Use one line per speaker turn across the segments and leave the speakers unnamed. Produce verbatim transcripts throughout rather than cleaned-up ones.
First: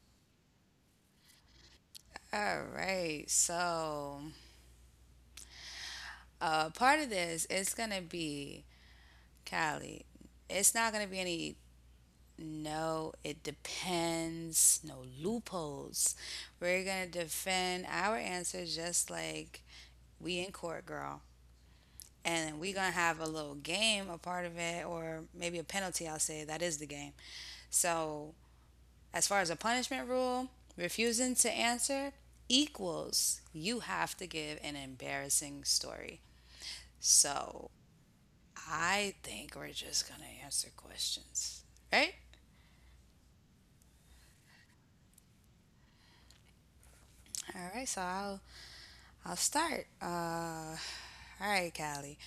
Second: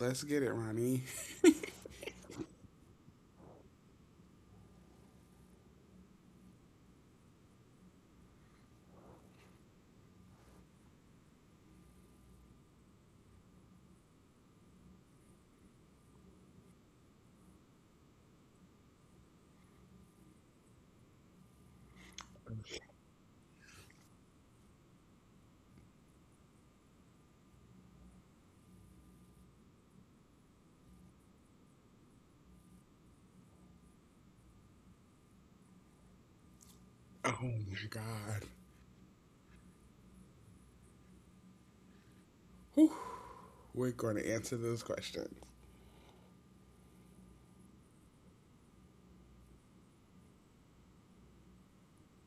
Let's get it, Ronnie.
All right, so uh, part of this is gonna be Callie. It's not gonna be any no, it depends, no loopholes. We're gonna defend our answers just like we in court, girl. And we're gonna have a little game, a part of it or maybe a penalty, I'll say that is the game. So as far as a punishment rule, refusing to answer equals you have to give an embarrassing story.
Oh
So
my god.
I think we're just gonna answer questions, right?
We're going to answer those questions.
All right, so i'll i'll start, uh All right, Callie.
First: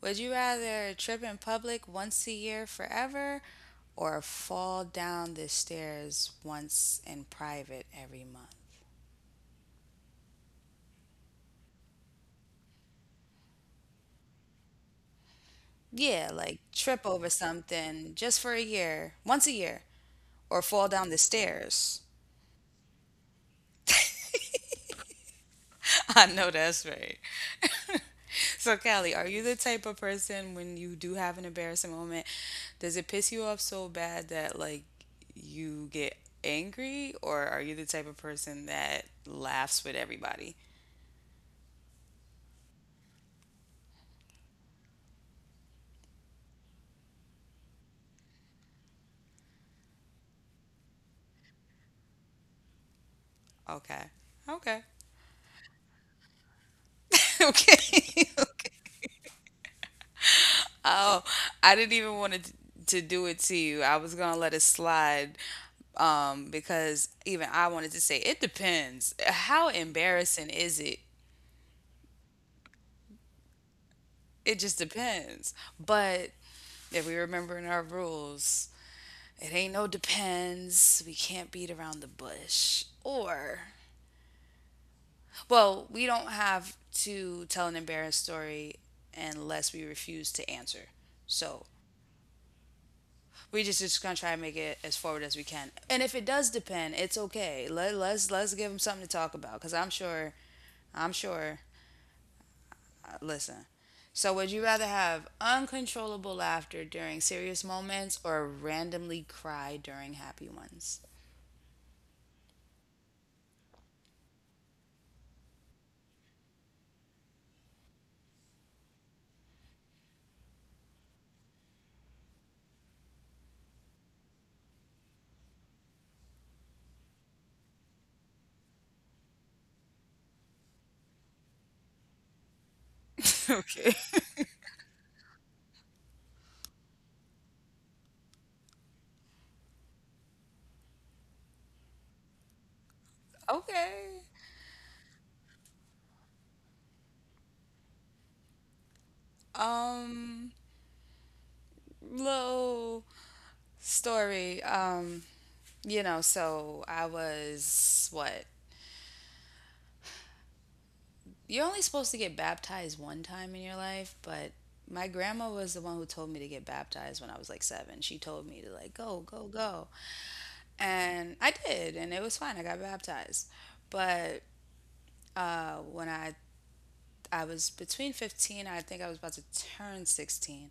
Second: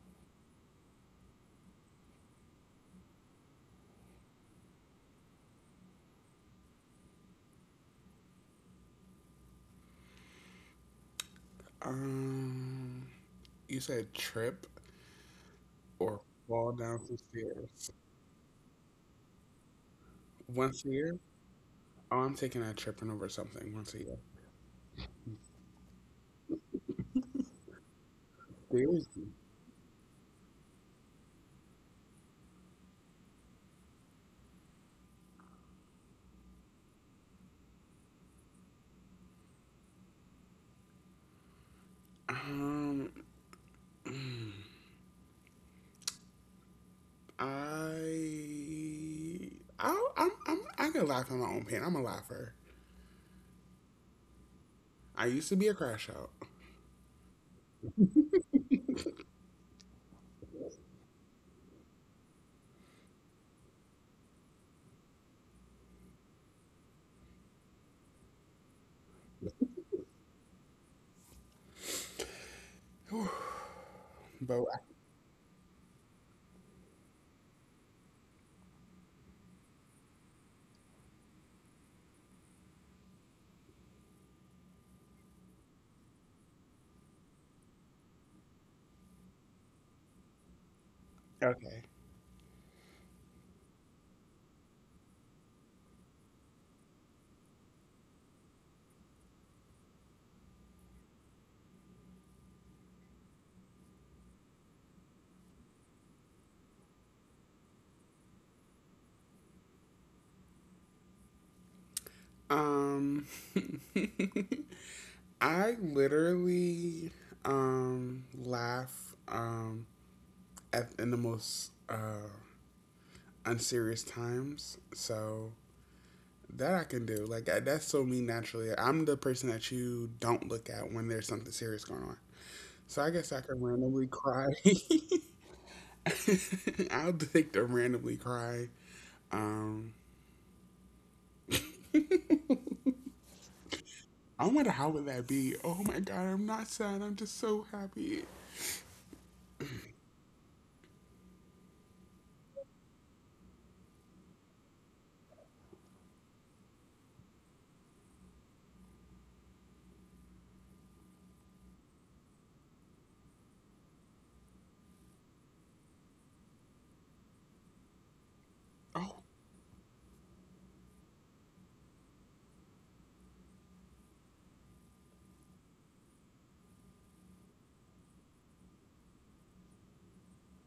Would you rather trip in public once a year forever or fall down the stairs once in private every month?
Um, you said trip or
Yeah, like
fall down
trip
some
over
stairs.
something just for a year, once a year, or
Once
fall
a
down the
year?
stairs.
Oh, I'm taking a tripping over something. One second.
I know that's right. So,
There's,
Callie, are you the type of person when you do have an embarrassing moment, does it piss you off so bad that like you get angry, or are you the type of person that laughs with everybody?
um, I, I, I'm, I'm, I can laugh at my own pain. I'm a laugher.
Okay. Okay.
I used to be a crash out,
Okay. Oh, I didn't even want to to do it to you. I was gonna let it slide, um, because even I wanted to say it depends. How embarrassing is it? It
but
just depends. But if we remember in our rules. It ain't no depends. We can't beat around the bush. Or, well, we don't have to tell an embarrassed story unless we refuse to answer.
I-
So
okay.
we just just gonna try and make it as forward as we can. And if it does depend, it's okay. Let let's let's give them something to talk about. Cause I'm sure, I'm sure. uh, Listen. So would you rather have uncontrollable laughter during serious moments or randomly cry during happy ones?
Um, I literally, um, laugh, um, at in the most uh unserious times. So that I can do. Like I, that's so me naturally. I'm the person that you don't look at when there's something serious going on. So I guess I can randomly cry. I'll take to randomly cry. Um,
Okay.
I wonder how would that be? Oh my god, I'm not sad. I'm just so happy.
Um little story. Um, you know, so I was what? You're only supposed to get baptized one time in your life, but my grandma was the one who told me to get baptized when I was like seven. She told me to like go,
Oh,
go, go, and I did, and it was fine. I got baptized, but uh, when I I was between fifteen, I think I was about to turn sixteen.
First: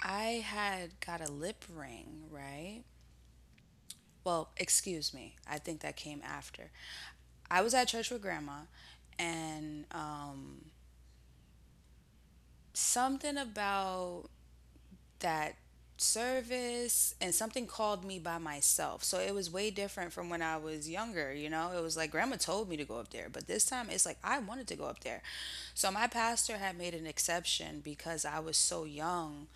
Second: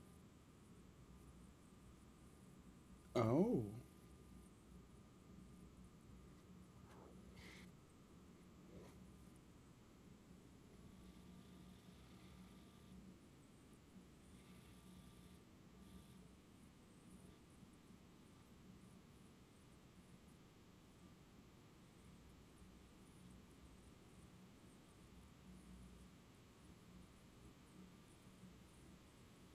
I had got a lip ring, right?
oh,
Well, excuse me. I think that came after. I was at church with grandma, and um, something about that service and something called me by myself. So it was way different from when I was younger, you know? It was like grandma told me to go up there, but this time it's like I wanted to go up there. So my pastor had made an exception because I was so young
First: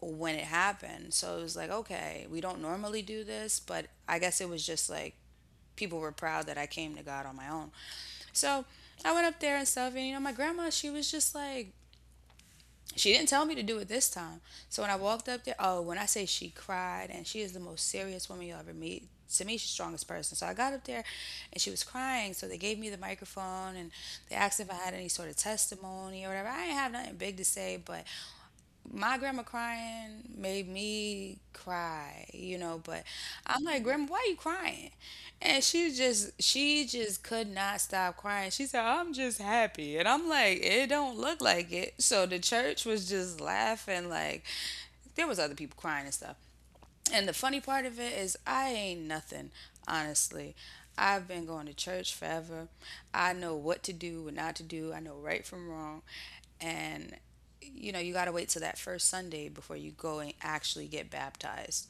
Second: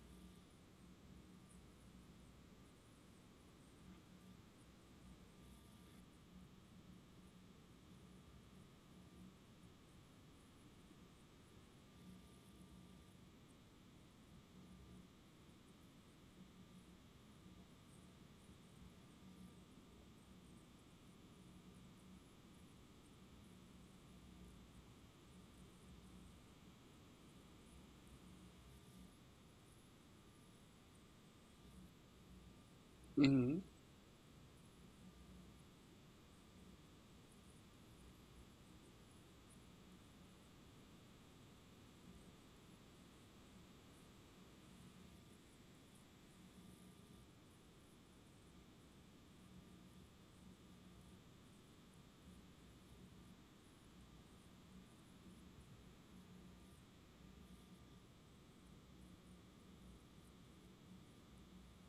when it happened. So it was like, okay, we don't normally do this, but I guess it was just like people were proud that I came to God on my own. So I went up there and stuff, and you know, my grandma, she was just like, she didn't tell me to do it this time. So when I walked up there, oh, when I say she cried, and she is the most serious woman you'll ever meet. To me, she's the strongest person. So I got up there and she was crying. So they gave me the microphone and they asked if I had any sort of testimony or whatever. I didn't have nothing big to say, but my grandma crying made me cry, you know, but
hmm,
I'm like, Grandma, why you crying? And she just she just could not stop crying. She said, I'm just happy. And I'm like, it don't look like it. So the church was just laughing like there was other people crying and stuff. And the funny part of it is, I ain't nothing, honestly. I've been going to church forever. I know what to do, what not to do. I know right from wrong. And, you know, you got to wait till that first Sunday before you go and actually get baptized.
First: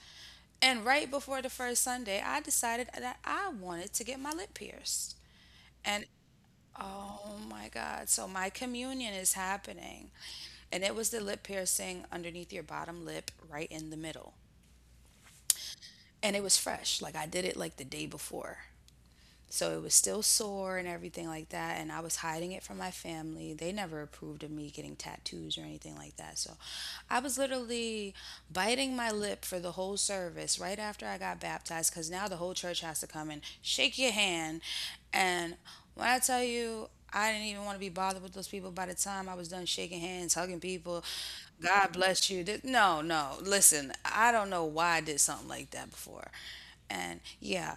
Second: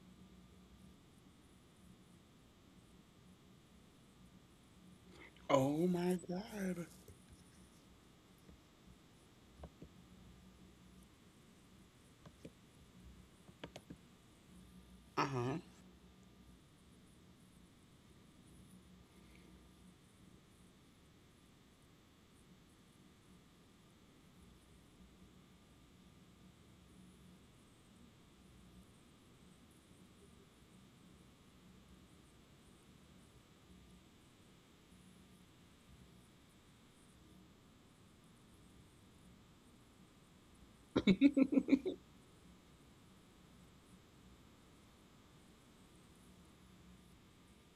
And right before the first Sunday, I decided that I wanted to get my lip pierced.
oh
And
my god.
oh my God. So my communion is happening. And it was the lip piercing underneath your bottom lip, right in the middle,
Uh huh.
and it was fresh. Like I did it like the day before. So it was still sore and everything like that. And I was hiding it from my family. They never approved of me getting tattoos or anything like that. So I was literally biting my lip for the whole service right after I got baptized because now the whole church has to come and shake your hand. And when I tell you, I didn't even want to be bothered with those people by the time I was done shaking hands, hugging people. God bless you. Th- No, no. Listen, I don't know why I did something like that before. And yeah,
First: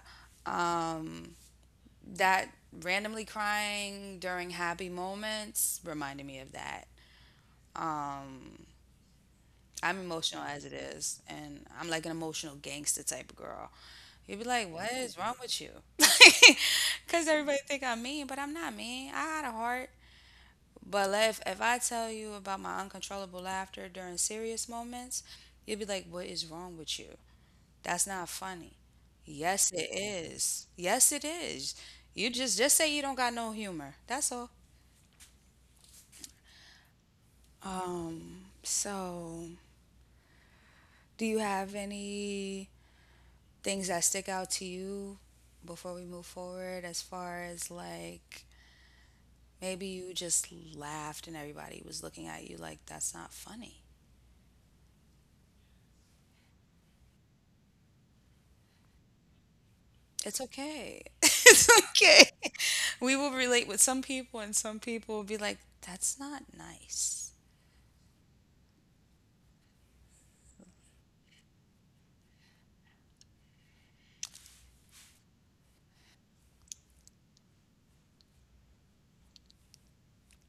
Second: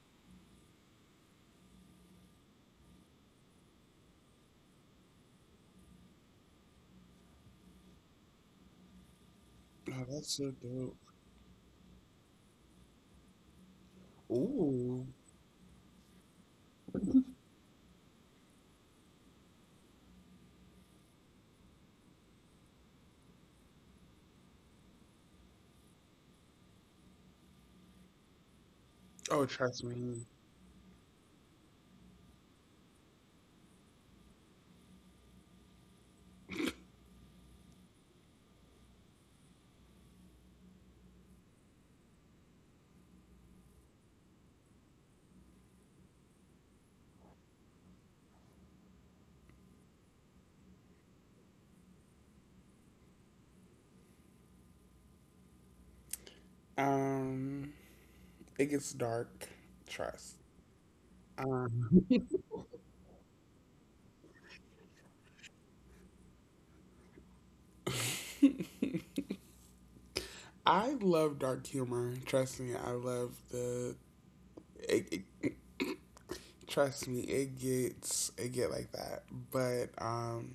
that randomly crying during happy moments reminded me of that. I'm
Oh, that's
emotional
so
as it
dope.
is, and I'm like an emotional gangster type of girl. You'd be like, "What
Ooh.
is wrong with you?" Because everybody think I'm mean, but I'm not mean. I got a heart. But like, if if I tell you about my uncontrollable laughter during serious moments, you'd be like, "What is wrong with you? That's not funny."
Oh,
Yes,
trust
it
me.
is. Yes, it is. You just just say you don't got no humor. That's all. Um, so do you have any things that stick out to you before we move forward as far as like maybe you just laughed and everybody was looking at you like that's not funny?
Um, it gets dark. Trust.
It's okay. It's
Um,
okay. We will relate with some people and some people will be like that's not nice.
I love dark humor. Trust me, I love the. It, it, Trust me, it gets it get like that. But um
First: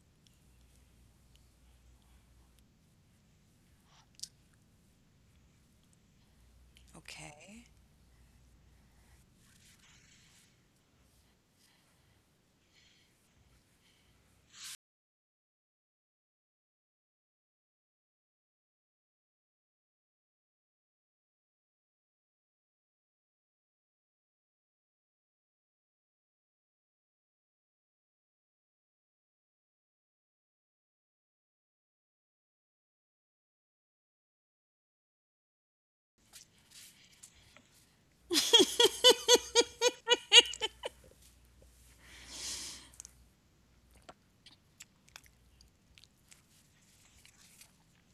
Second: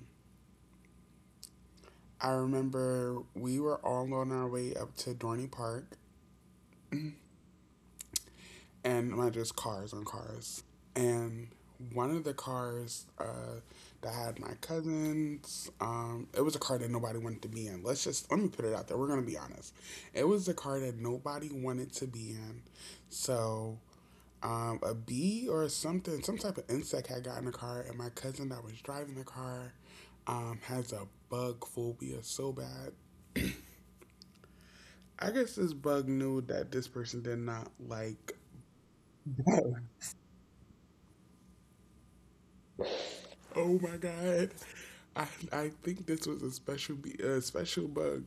I remember we were all on our way up to Dorney Park,
Okay.
and my just cars on cars. And one of the cars uh that had my cousins, um, it was a car that nobody wanted to be in. Let's just let me put it out there. We're gonna be honest. It was a car that nobody wanted to be in. So um, a bee or something, some type of insect had got in the car, and my cousin that was driving the car um, has a bug phobia so bad. I guess this bug knew that this person did not like bugs. Oh my god, I I think this was a special bee, a special bug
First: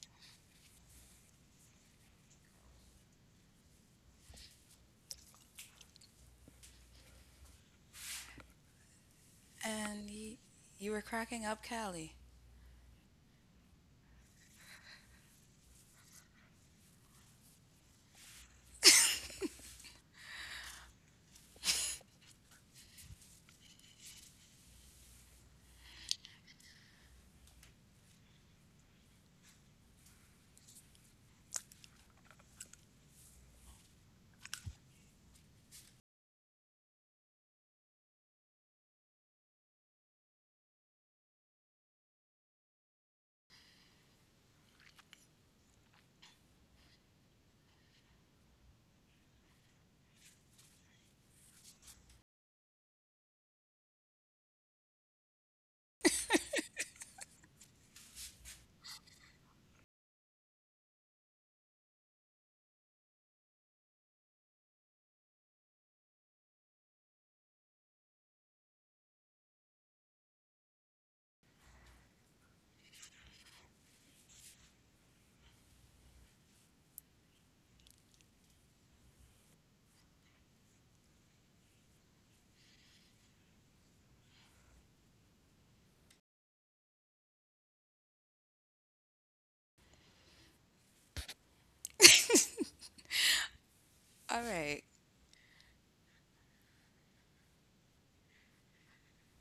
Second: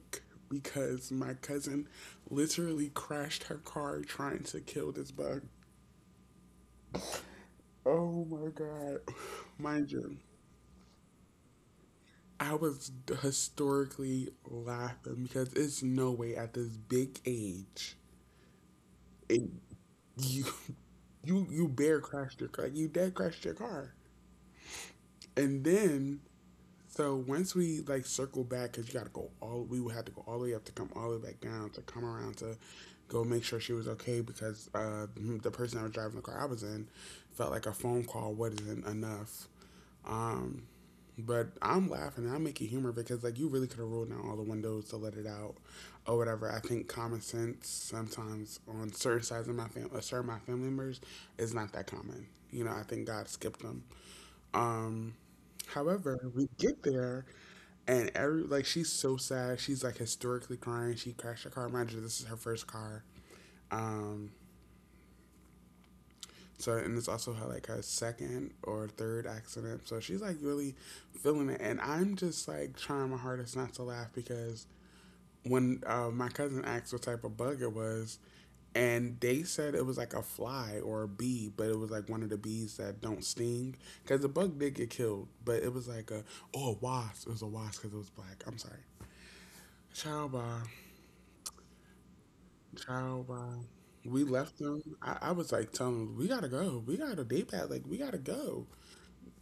because my cousin literally crashed her car trying to kill this bug. Oh my god, mind
And
you,
y- you were cracking up, Callie.
I was historically laughing because it's no way at this big age it, you you you bear crashed your car. You dead crashed your car. And then so once we like circle back because you got to go all we would have to go all the way up to come all the way back down to come around to go make sure she was okay because uh the person I was driving the car I was in felt like a phone call wasn't enough. Um, but I'm laughing and I'm making humor because like you really could have rolled down all the windows to let it out or whatever. I think common sense sometimes on certain sides of my family, certain my family members is not that common. You know, I think God skipped them. Um, However, we get there and every like she's so sad. She's like historically crying. She crashed her car. Mind you, this is her first car. Um, so and it's also her like her second or third accident. So she's like really feeling it, and I'm just like trying my hardest not to laugh because when uh, my cousin asked what type of bug it was, and they said it was like a fly or a bee, but it was like one of the bees that don't sting because the bug did get killed, but it was like a oh a wasp. It was a wasp because it was black. I'm sorry. Ciao, bye. Ciao, bye. We
All
left them.
right.
I, I was like telling them, we gotta go. We got a day pad. Like we gotta go.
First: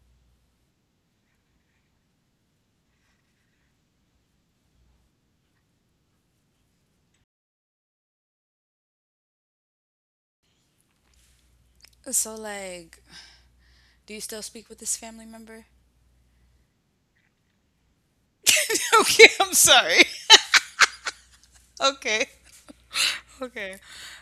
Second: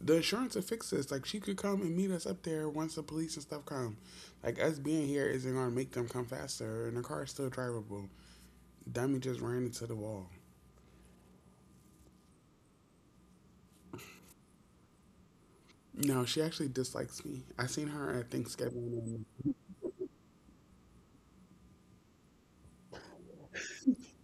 The insurance will fix this. Like she could come and meet us up there once the police and stuff come. Like us being here isn't gonna make them come faster, and the car is still drivable. Dummy just ran into the wall.
So like, do you still speak with this family member?
No, she actually dislikes me. I seen her at Thanksgiving and-
Okay, I'm sorry. Okay, okay.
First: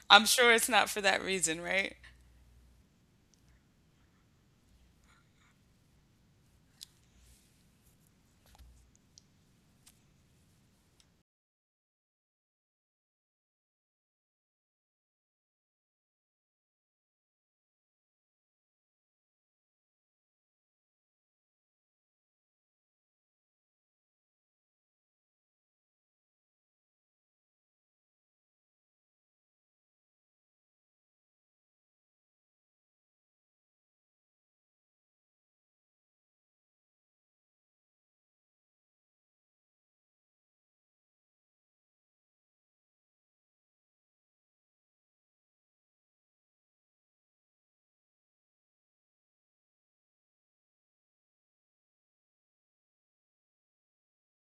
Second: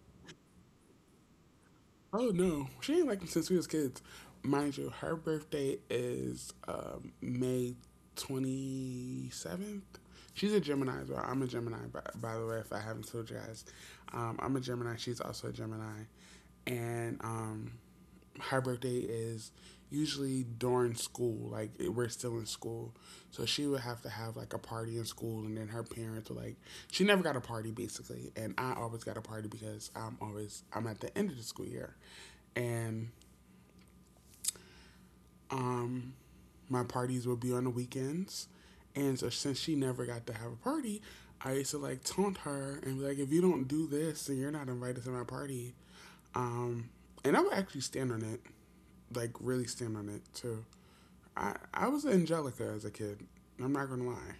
I'm sure it's not for that reason, right?
Oh no, she ain't liked me since we was kids. Mind you, her birthday is um, May twenty seventh. She's a Gemini as well. I'm a Gemini, by, by the way. If I haven't told you guys, um, I'm a Gemini. She's also a Gemini, and um, her birthday is usually during school, like it- we're still in school. So she would have to have like a party in school, and then her parents were like, she never got a party basically, and I always got a party because I'm always I'm at the end of the school year, and um my parties would be on the weekends, and so since she never got to have a party, I used to like taunt her and be like, if you don't do this, then you're not invited to my party, um and I would actually stand on it, like really stand on it too. I I was Angelica as a kid. I'm not gonna lie.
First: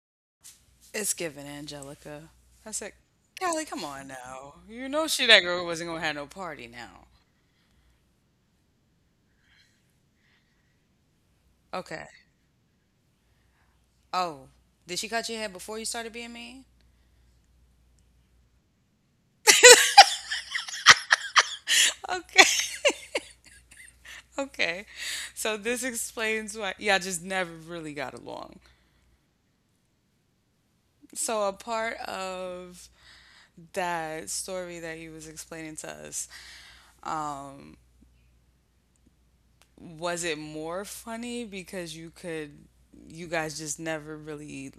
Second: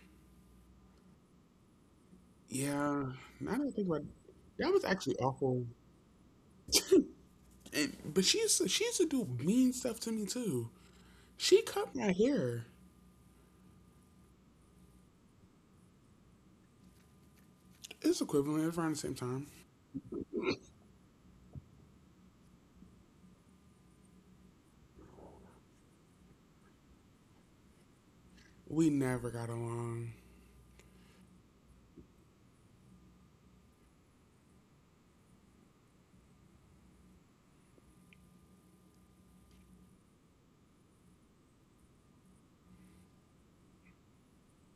It's given, Angelica. I said,
Yeah, now
Callie,
that I
come
think about it,
on now.
that was
You know
actually
she that girl
awful.
wasn't gonna have no party now.
And, but she used to, she used to do mean stuff to me too. She cut
Okay.
my hair.
Oh, did she cut your hair before you started being mean?
It's equivalent around the same time.
Okay. So this explains why y'all just never really got along.
We never got along.
So a part of that story that you was explaining to us, was it more funny because you could, you guys just never really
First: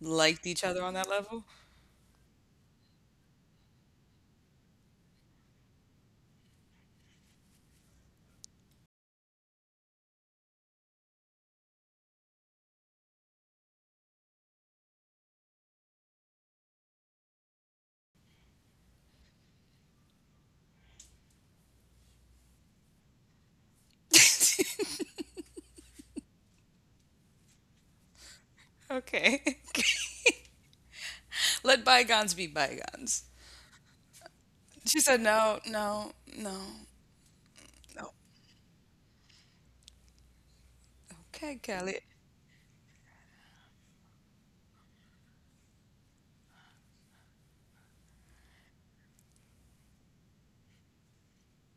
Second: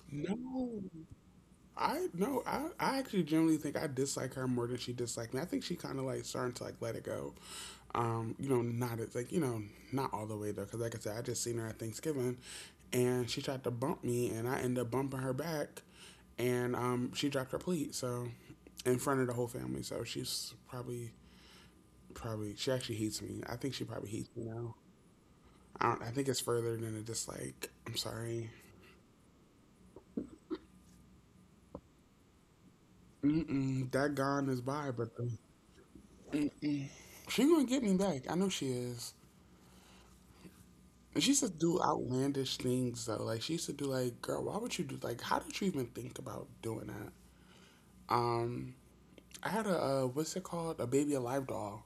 liked each other
No,
on that level?
I no, I, I actually generally think I dislike her more than she disliked me. I think she kind of like starting to like let it go. Um, you know, not it's like you know, not all the way though, because like I said, I just seen her at Thanksgiving, and she tried to bump me, and I ended up bumping her back, and um, she dropped her plate. So in front of the whole family. So she's probably probably she actually hates me. I think she probably hates me now. I, don't, I think it's further than a dislike. I'm sorry.
Okay. Let bygones be bygones.
Mm-mm, that gone is by,
She
but
said, no, no, no,
mm-mm. She gonna get me
no.
back. I know she is. And she used to
Okay,
do
Kelly.
outlandish things though. Like she used to do like, girl, why would you do like? How did you even think about doing that? Um, I had a uh, what's it called? A baby alive doll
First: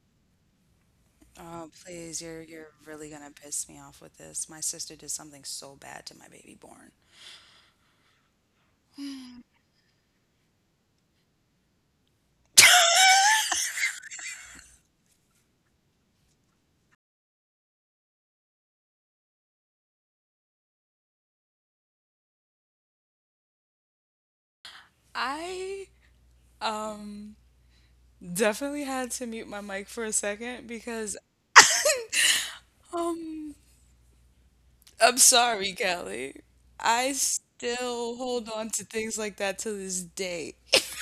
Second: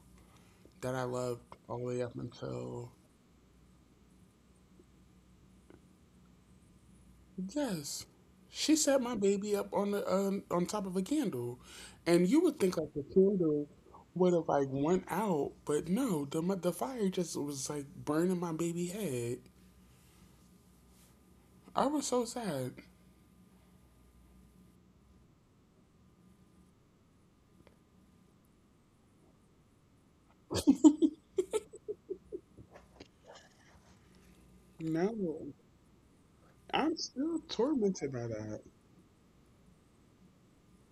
that I loved
Oh,
all the way up
please, you're you're
until
really gonna piss me off with this. My sister did something so bad to my baby born.
yes, she set my baby up on the um, on top of a candle, and you would think like the candle would have like went out, but no, the mo- the fire just was like burning my baby head. I was so sad.
I um definitely had to mute my mic for a second because, oh, I'm
No,
sorry, Kelly.
I'm
I
still
still
tormented by
hold on
that.
to things like that to this day.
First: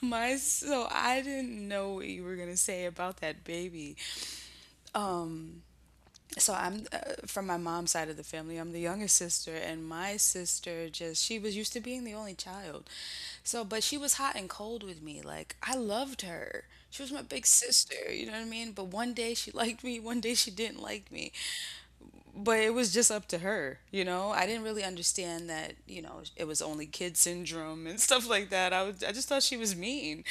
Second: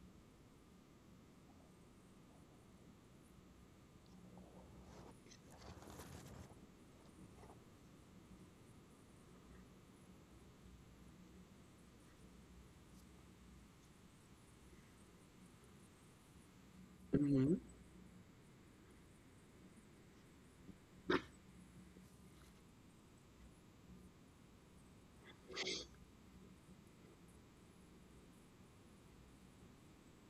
My so I didn't know what you were gonna say about that baby. Um, so I'm uh, from my mom's side of the family. I'm the youngest sister, and my sister just she was used to being the only child. So, but she was hot and cold with me. Like I loved her. She was my big
Hmm.
sister, you know what I mean? But one day she liked me, one day she didn't like me, but it was just up to her, you know? I didn't really understand that, you know, it was only kid syndrome and stuff like that. I was, I just thought she was mean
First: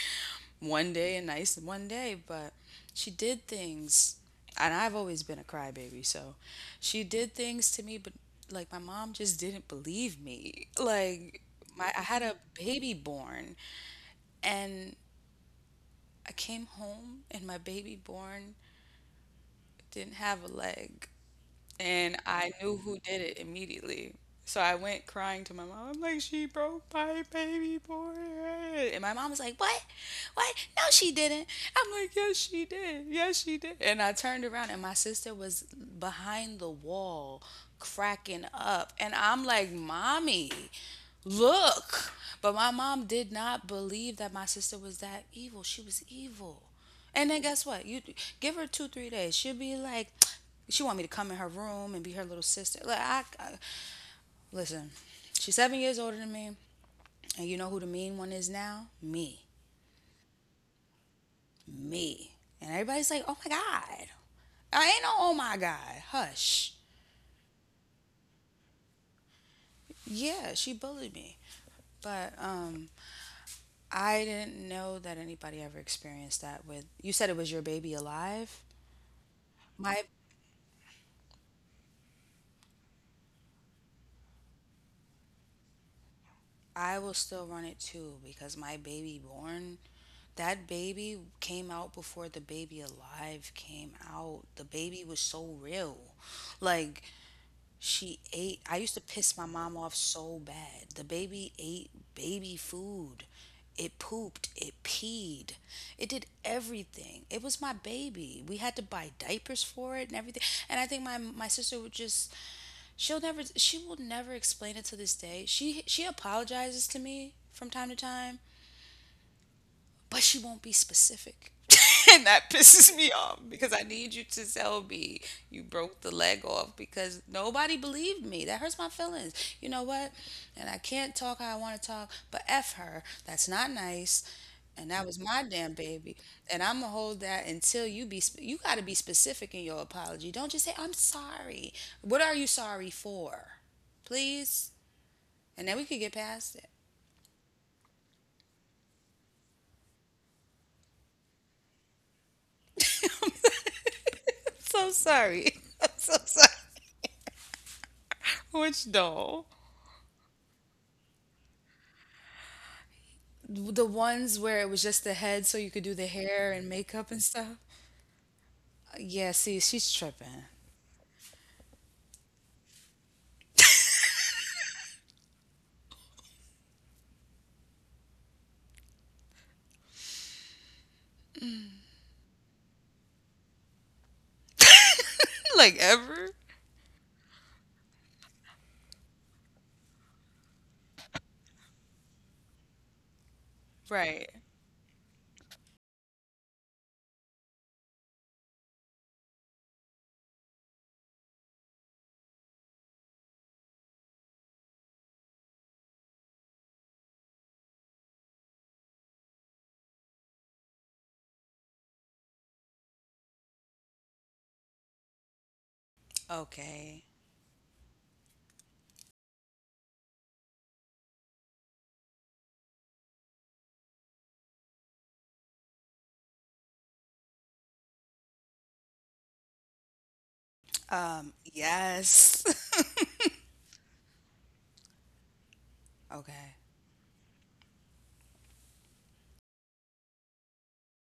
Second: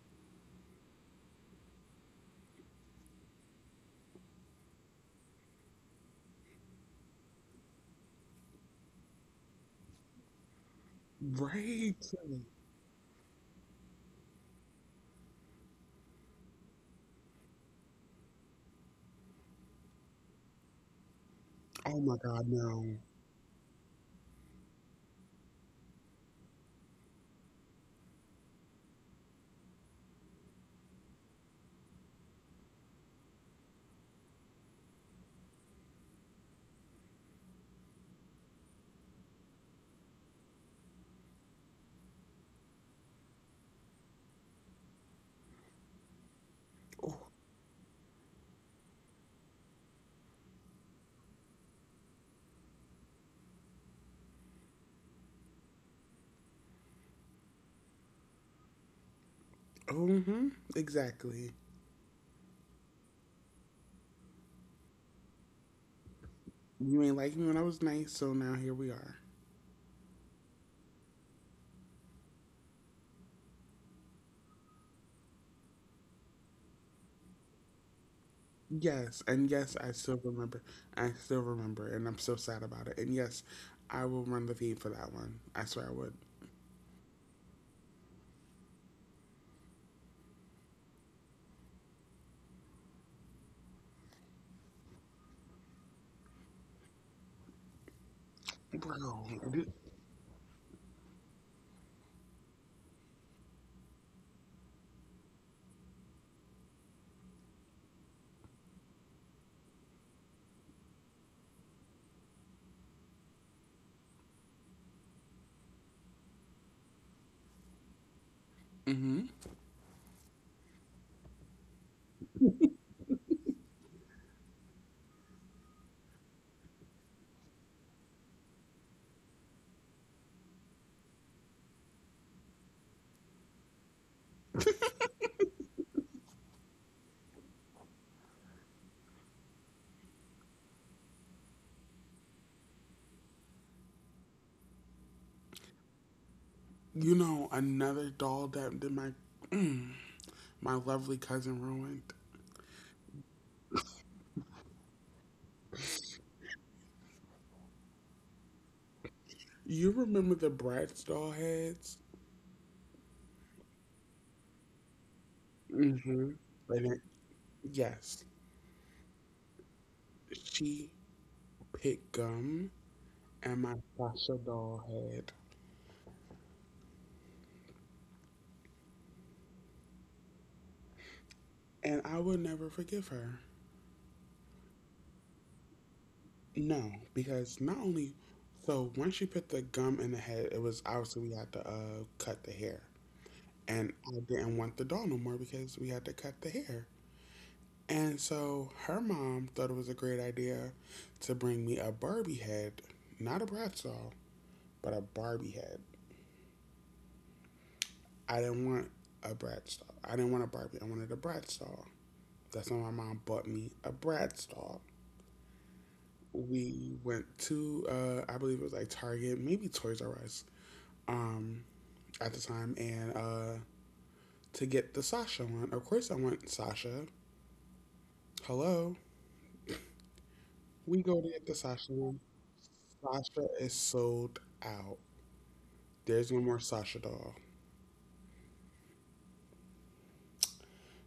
one day and nice one day, but she did things. And I've always been a crybaby, so she did things to me, but like my mom just didn't believe me. Like my I
Right.
had a baby born, and I came home and my baby born didn't have a leg.
Oh my
And
God,
I knew who
no.
did it immediately. So I went crying to my mom. I'm like, she broke my baby boy. And my mom was like, what? What? No, she didn't. I'm like, yes, she did. Yes, she did. And I turned around and my sister was behind the wall cracking up. And I'm like, mommy, look. But my mom did not believe that my sister was that evil. She was evil.
Oh,
And then guess what? You give her two, three days. She'll be like, she want me to come in her room and be her little sister. Like I, I listen, she's seven years older than me, and you know who the mean one is now? Me,
hmm. Exactly.
me. And everybody's like, oh my god. I ain't no oh my god. Hush.
You ain't like me when I was nice, so now here we are.
Yeah, she bullied me, but um, I didn't know that anybody ever experienced that with. You said it was your baby alive.
Yes, and yes, I
My
still remember. I still remember, and I'm so sad about it. And yes, I will run the feed for that one. I swear I would.
I will still run it too because my baby born, that baby came out before the baby alive came out. The baby was so real. Like she ate, I used to piss my
Bro,
mom off so bad. The baby ate baby food. It pooped, it peed, it did everything. It was my baby. We had to buy diapers for it and everything. And I think my my sister would just she'll never she will never explain it to this day, she she apologizes to me from time to time,
mm-hmm.
but she won't be specific. And that pisses me off because I need you to tell me you broke the leg off because nobody believed me. That hurts my feelings. You know what? And I can't talk how I want to talk, but F her. That's not nice. And that was my damn baby. And I'm going to hold that until you be, sp- you got to be specific in your apology. Don't just say, I'm sorry. What are you sorry for? Please. And then we could get past it.
You know another doll that, that my my lovely cousin ruined.
So sorry. I'm so sorry. Which no.
You remember the Bratz doll heads?
The ones where it was just the head so you could do the
Mm-hmm.
hair and
Like, that-
makeup and stuff.
yes,
Yeah, see, she's tripping.
she picked gum and my Sasha doll head, and I will never forgive her.
Like ever?
No, because not only so once she put the gum in the head, it was obviously we had to uh, cut the hair, and I
Right.
didn't want the doll no more because we had to cut the hair. And so her mom thought it was a great idea to bring me a Barbie head, not a Bratz doll, but a Barbie head. I didn't want a Bratz doll. I didn't want a Barbie. I wanted a Bratz doll. That's when my mom bought me a Bratz doll. We
Okay.
went to uh, I believe it was like Target, maybe Toys R Us. Um, at the time, and uh, to get the Sasha one. Of course, I want Sasha. Hello, we go to
Um,
get the Sasha one.
yes.
Sasha is sold out. There's no
Okay.
more Sasha doll.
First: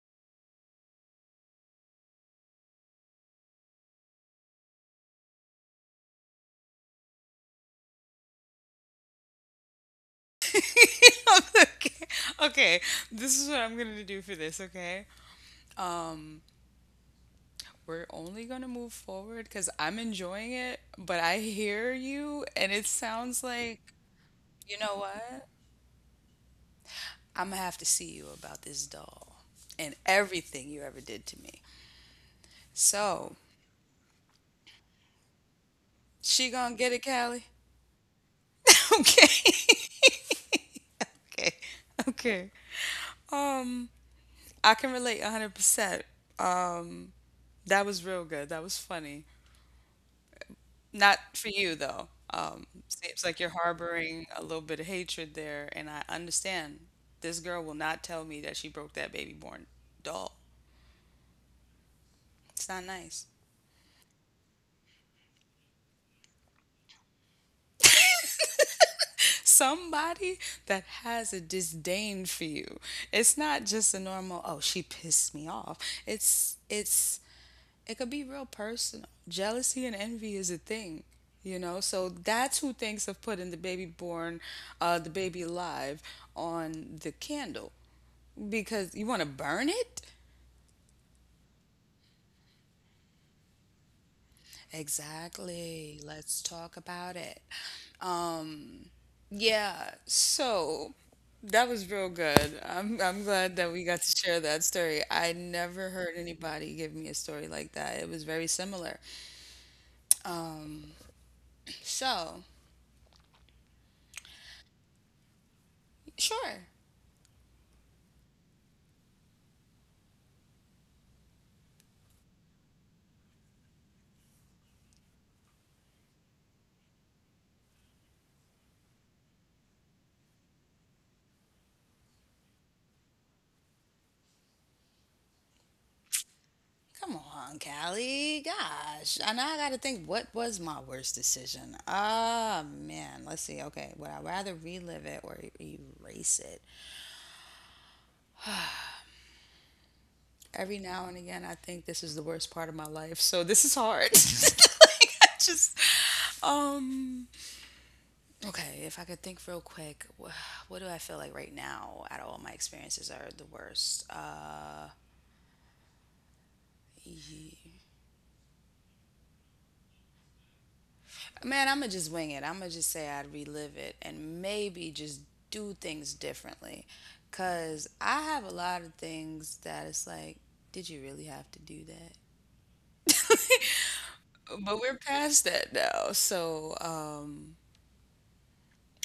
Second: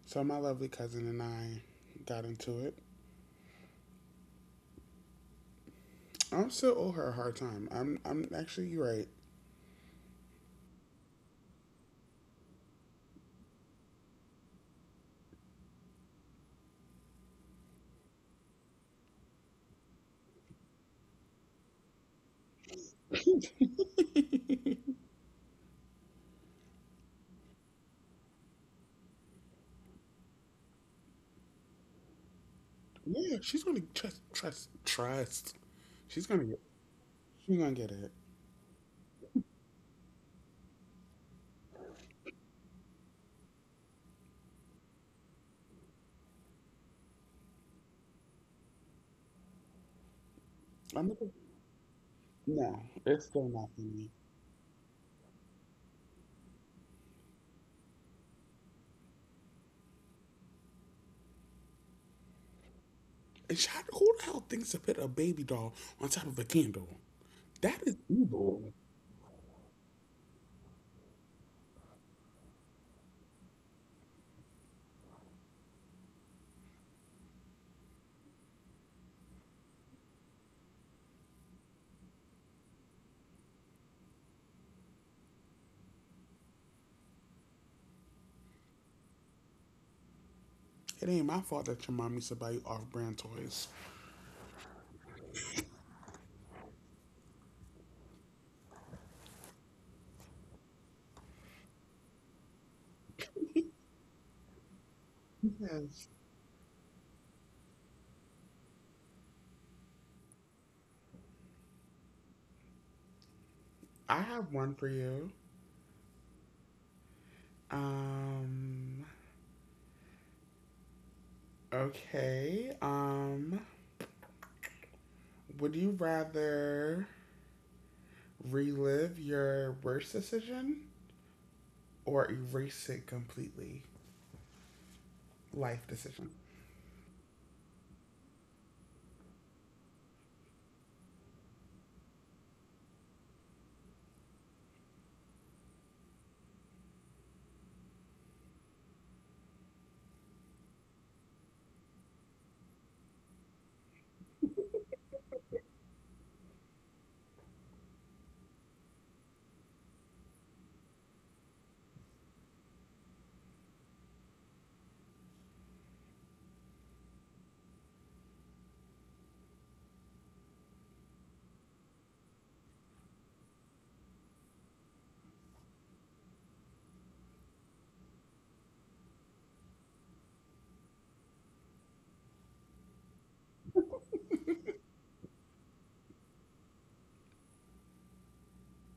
So my lovely cousin and I got into it. I'm still owe her a hard time. I'm I'm actually you're right.
Okay. Okay. This is what I'm gonna do for this, okay? We're only gonna move forward because I'm enjoying it, but I hear you and it sounds like, you know what? I'm gonna have to see you about this doll and everything you ever did to me. So,
Yeah, she's gonna trust trust trust. She's gonna
she
get
gonna get it, Callie.
she's gonna get it.
Okay. Okay. Okay. Um, I can relate one hundred percent. That was real good. That was funny.
I'm
Not
gonna
for you though. Um,
No,
seems
it's
like you're
still not for me.
harboring a little bit of hatred there, and I understand. This girl will not tell me that she broke that baby born doll. It's not nice.
And shot, who the hell thinks to put a baby doll on top of a candle? That is evil.
Somebody that has a disdain for you. It's not just a normal, oh, she pissed me off. It's it's it could be real personal. Jealousy and envy is a thing, you know. So that's who thinks of putting the baby born, uh, the baby alive on the candle because you want to burn it.
It ain't my fault that your mom used to buy you off-brand toys.
Exactly. Let's talk about it. Um, yeah. So that was real good. I'm I'm glad that we got to share that story. I never heard
Yes.
anybody give me a story like that. It was very similar. So
I have one for you.
sure.
Um. Okay. Um. Would you rather relive your worst decision or erase it completely? Life decision.
Come on, Callie. Gosh. And now I got to think, what was my worst decision? Ah, man. Let's see. Okay. Would I rather relive it or e- erase it? Every now and again, I think this is the worst part of my life. So this is hard. Like, I just, um, okay. If I could think real quick, wh- what do I feel like right now out of all my experiences are the worst? Man, I'm gonna just wing it. I'm gonna just say I'd relive it and maybe just do things differently. Cause I have a lot of things that it's like, did you really have to do that? But we're past that now. So uh,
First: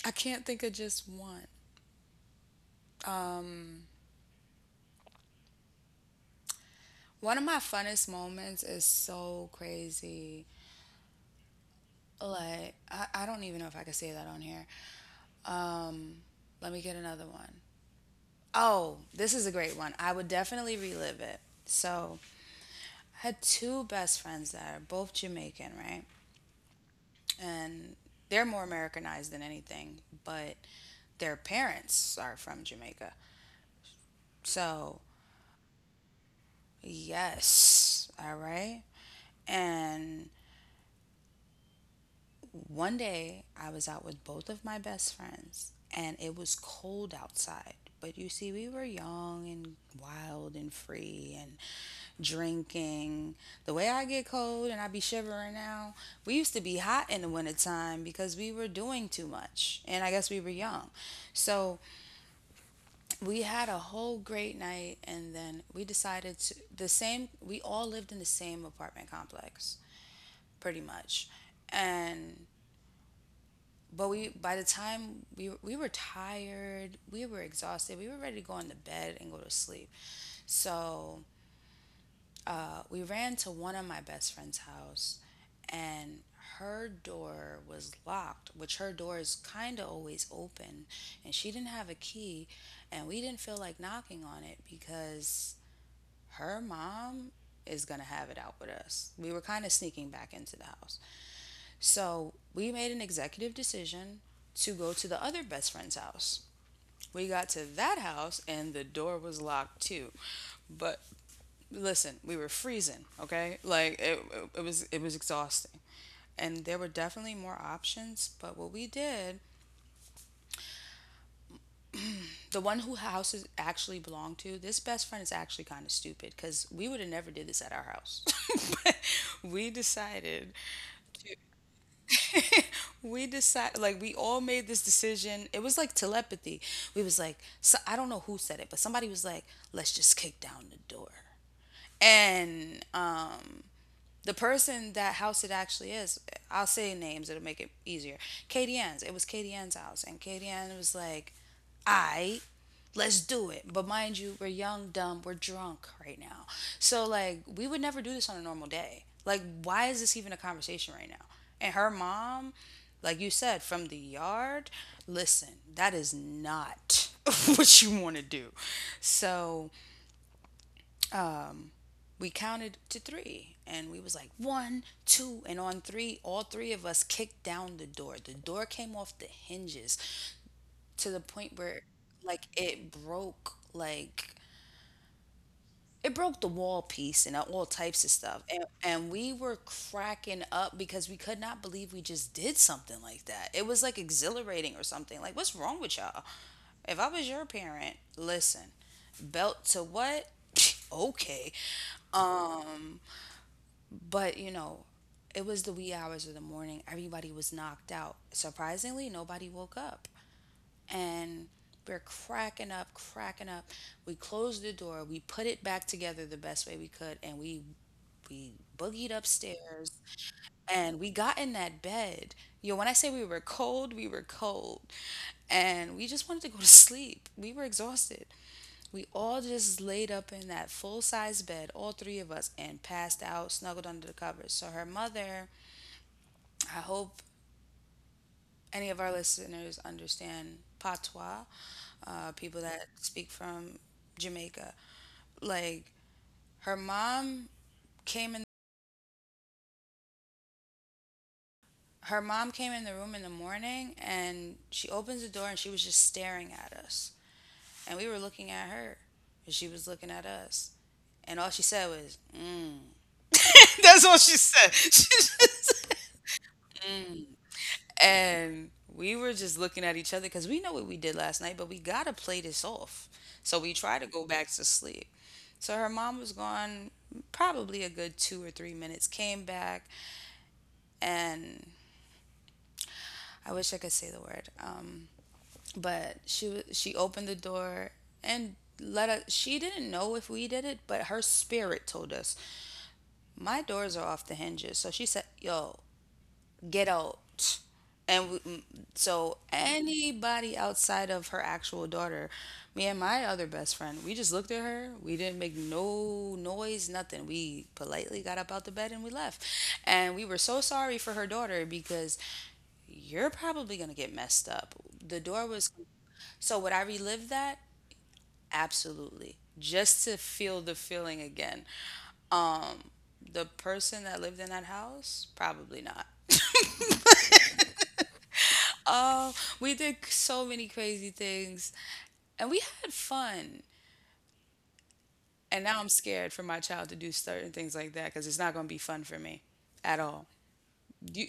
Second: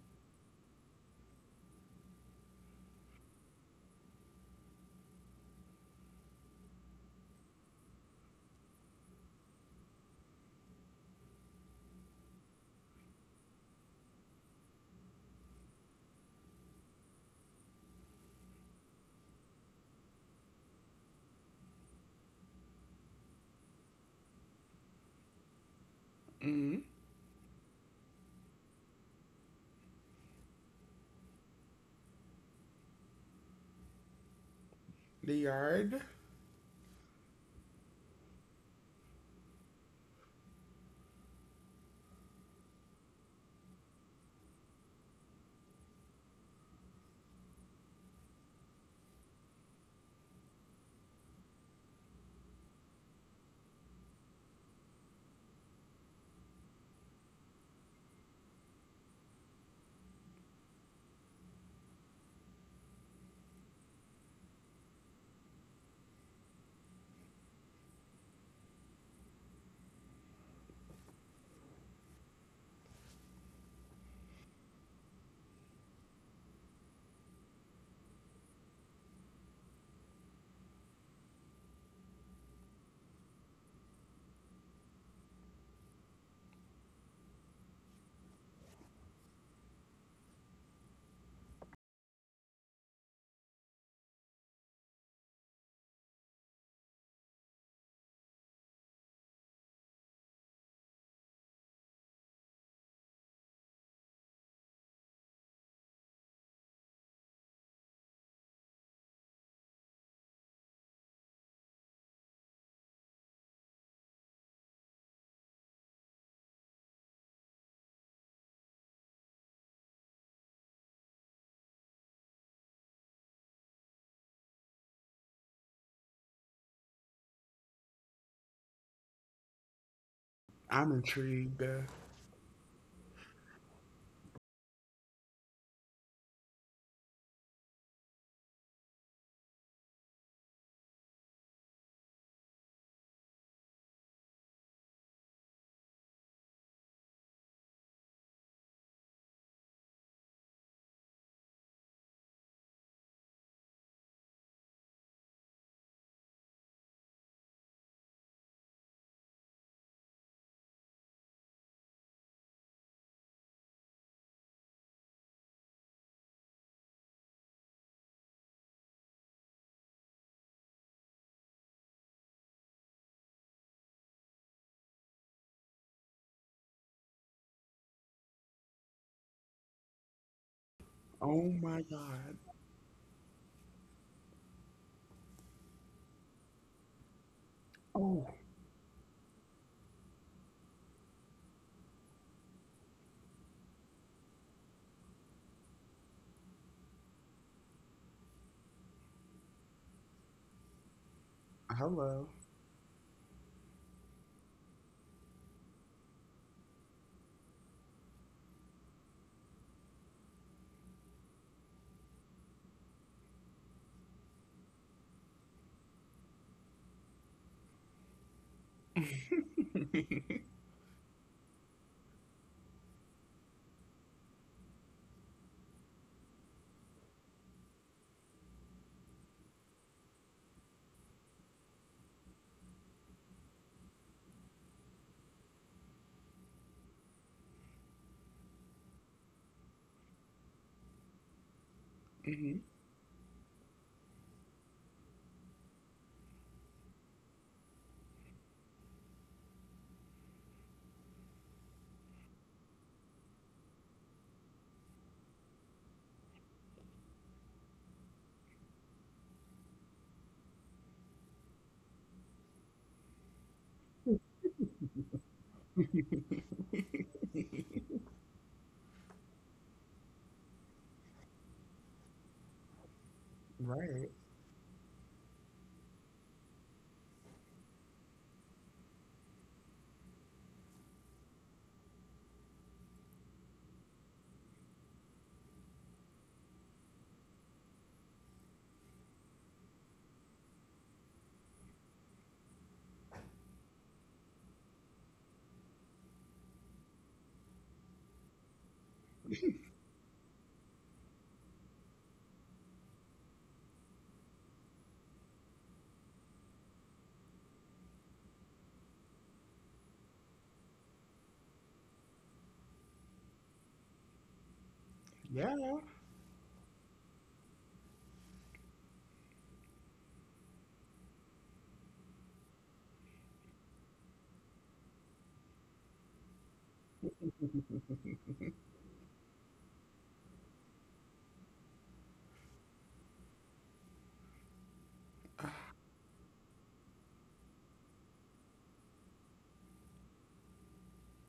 I can't think of just one. One of my funnest moments is so crazy. Like, I, I don't even know if I could say that on here. Um, Let me get another one. Oh, this is a great one. I would definitely relive it. So had two best friends that are both Jamaican, right?
Hmm.
And they're more Americanized than anything, but their parents are from Jamaica. So,
The yard.
yes, all right. And one day, I was out with both of my best friends, and it was cold outside. But you see, we were young and wild and free and drinking. The way I get cold and I be shivering now, we used to be hot in the wintertime because we were doing too much. And I guess we were young. So we had a whole great night, and then we decided to the same, we all lived in the same apartment complex, pretty much. And but we by the time we we were tired, we were exhausted, we were ready to go in the bed and go to sleep. So uh, we ran to one of my best friend's house, and her door was locked, which her door is kind of always open, and she didn't have a key, and we didn't feel like knocking on it because her mom is gonna have it out with us. We were kind of sneaking back into the house. So we made an executive decision to go to the other best friend's house. We got to that house and the door was locked too. But listen, we were freezing, okay? Like it, it, it was it was exhausting. And there were definitely more options, but what we did, the one who houses actually belonged to, this best friend is actually kind of stupid because we would have never did this at our house. But we decided
I'm intrigued.
we decided, like, we all made this decision. It was like telepathy. We was like, so I don't know who said it, but somebody was like, let's just kick down the door. And the person that house it actually is, I'll say names, it'll make it easier. Katie Ann's. It was Katie Ann's house. And Katie Ann was like, I, let's do it. But mind you, we're young, dumb, we're drunk right now. So, like, we would never do this on a normal day. Like, why is this even a conversation right now? And her mom, like you said, from the yard, listen, that is not what you want to do. So, we counted to three and we was like one two, and on three all three of us kicked down the door. The door came off the hinges to the
Oh
point
my
where,
god.
like, it broke like it broke the wall piece and all types of
Oh,
stuff. And, and we were cracking up because we could not believe we just did something like that. It was like exhilarating or something. Like, what's wrong with y'all? If I was your parent, listen, belt to what. Okay.
hello.
Um, But you know, it was the wee hours of the morning. Everybody was knocked out. Surprisingly, nobody woke up. And we're cracking up, cracking up. We closed the door. We put it back together the best way we could. And we we boogied upstairs
Mhm.
and we got in that bed. Yo, when I say we were cold, we were cold. And we just wanted to go to sleep. We were exhausted. We all just laid up in that full size bed, all three of us, and passed out, snuggled under the covers. So her mother, I hope any of our listeners understand patois, uh, people that speak from Jamaica. Like, her mom came in her mom came in the room in the morning and she opens the door and she was just staring at us. And we were looking at her and she was looking at us. And all she said was, she said. And we were just looking at each other because we know what we did last night, but we gotta play this off. So we try
Right.
to go back to sleep. So her mom was gone probably a good two or three minutes, came back, and I wish I could say the word. Um, but she wa- she opened the door and let us. She didn't know if we did it, but her spirit told us. My doors are off the hinges, so she said, "Yo, get out." And we, mm, so anybody outside of her actual daughter, me and my other best friend, we just looked at her. We didn't make no noise, nothing. We politely got up out the bed and we left. And we were so sorry for her daughter because you're probably going to get messed up. The door
Yeah.
was so would I relive that? Absolutely. Just to feel the feeling again. The person that lived in that house? Probably not. We did so many crazy things and we had fun. And now I'm scared for my child to do certain things like that because it's not going to be fun for me at all. You,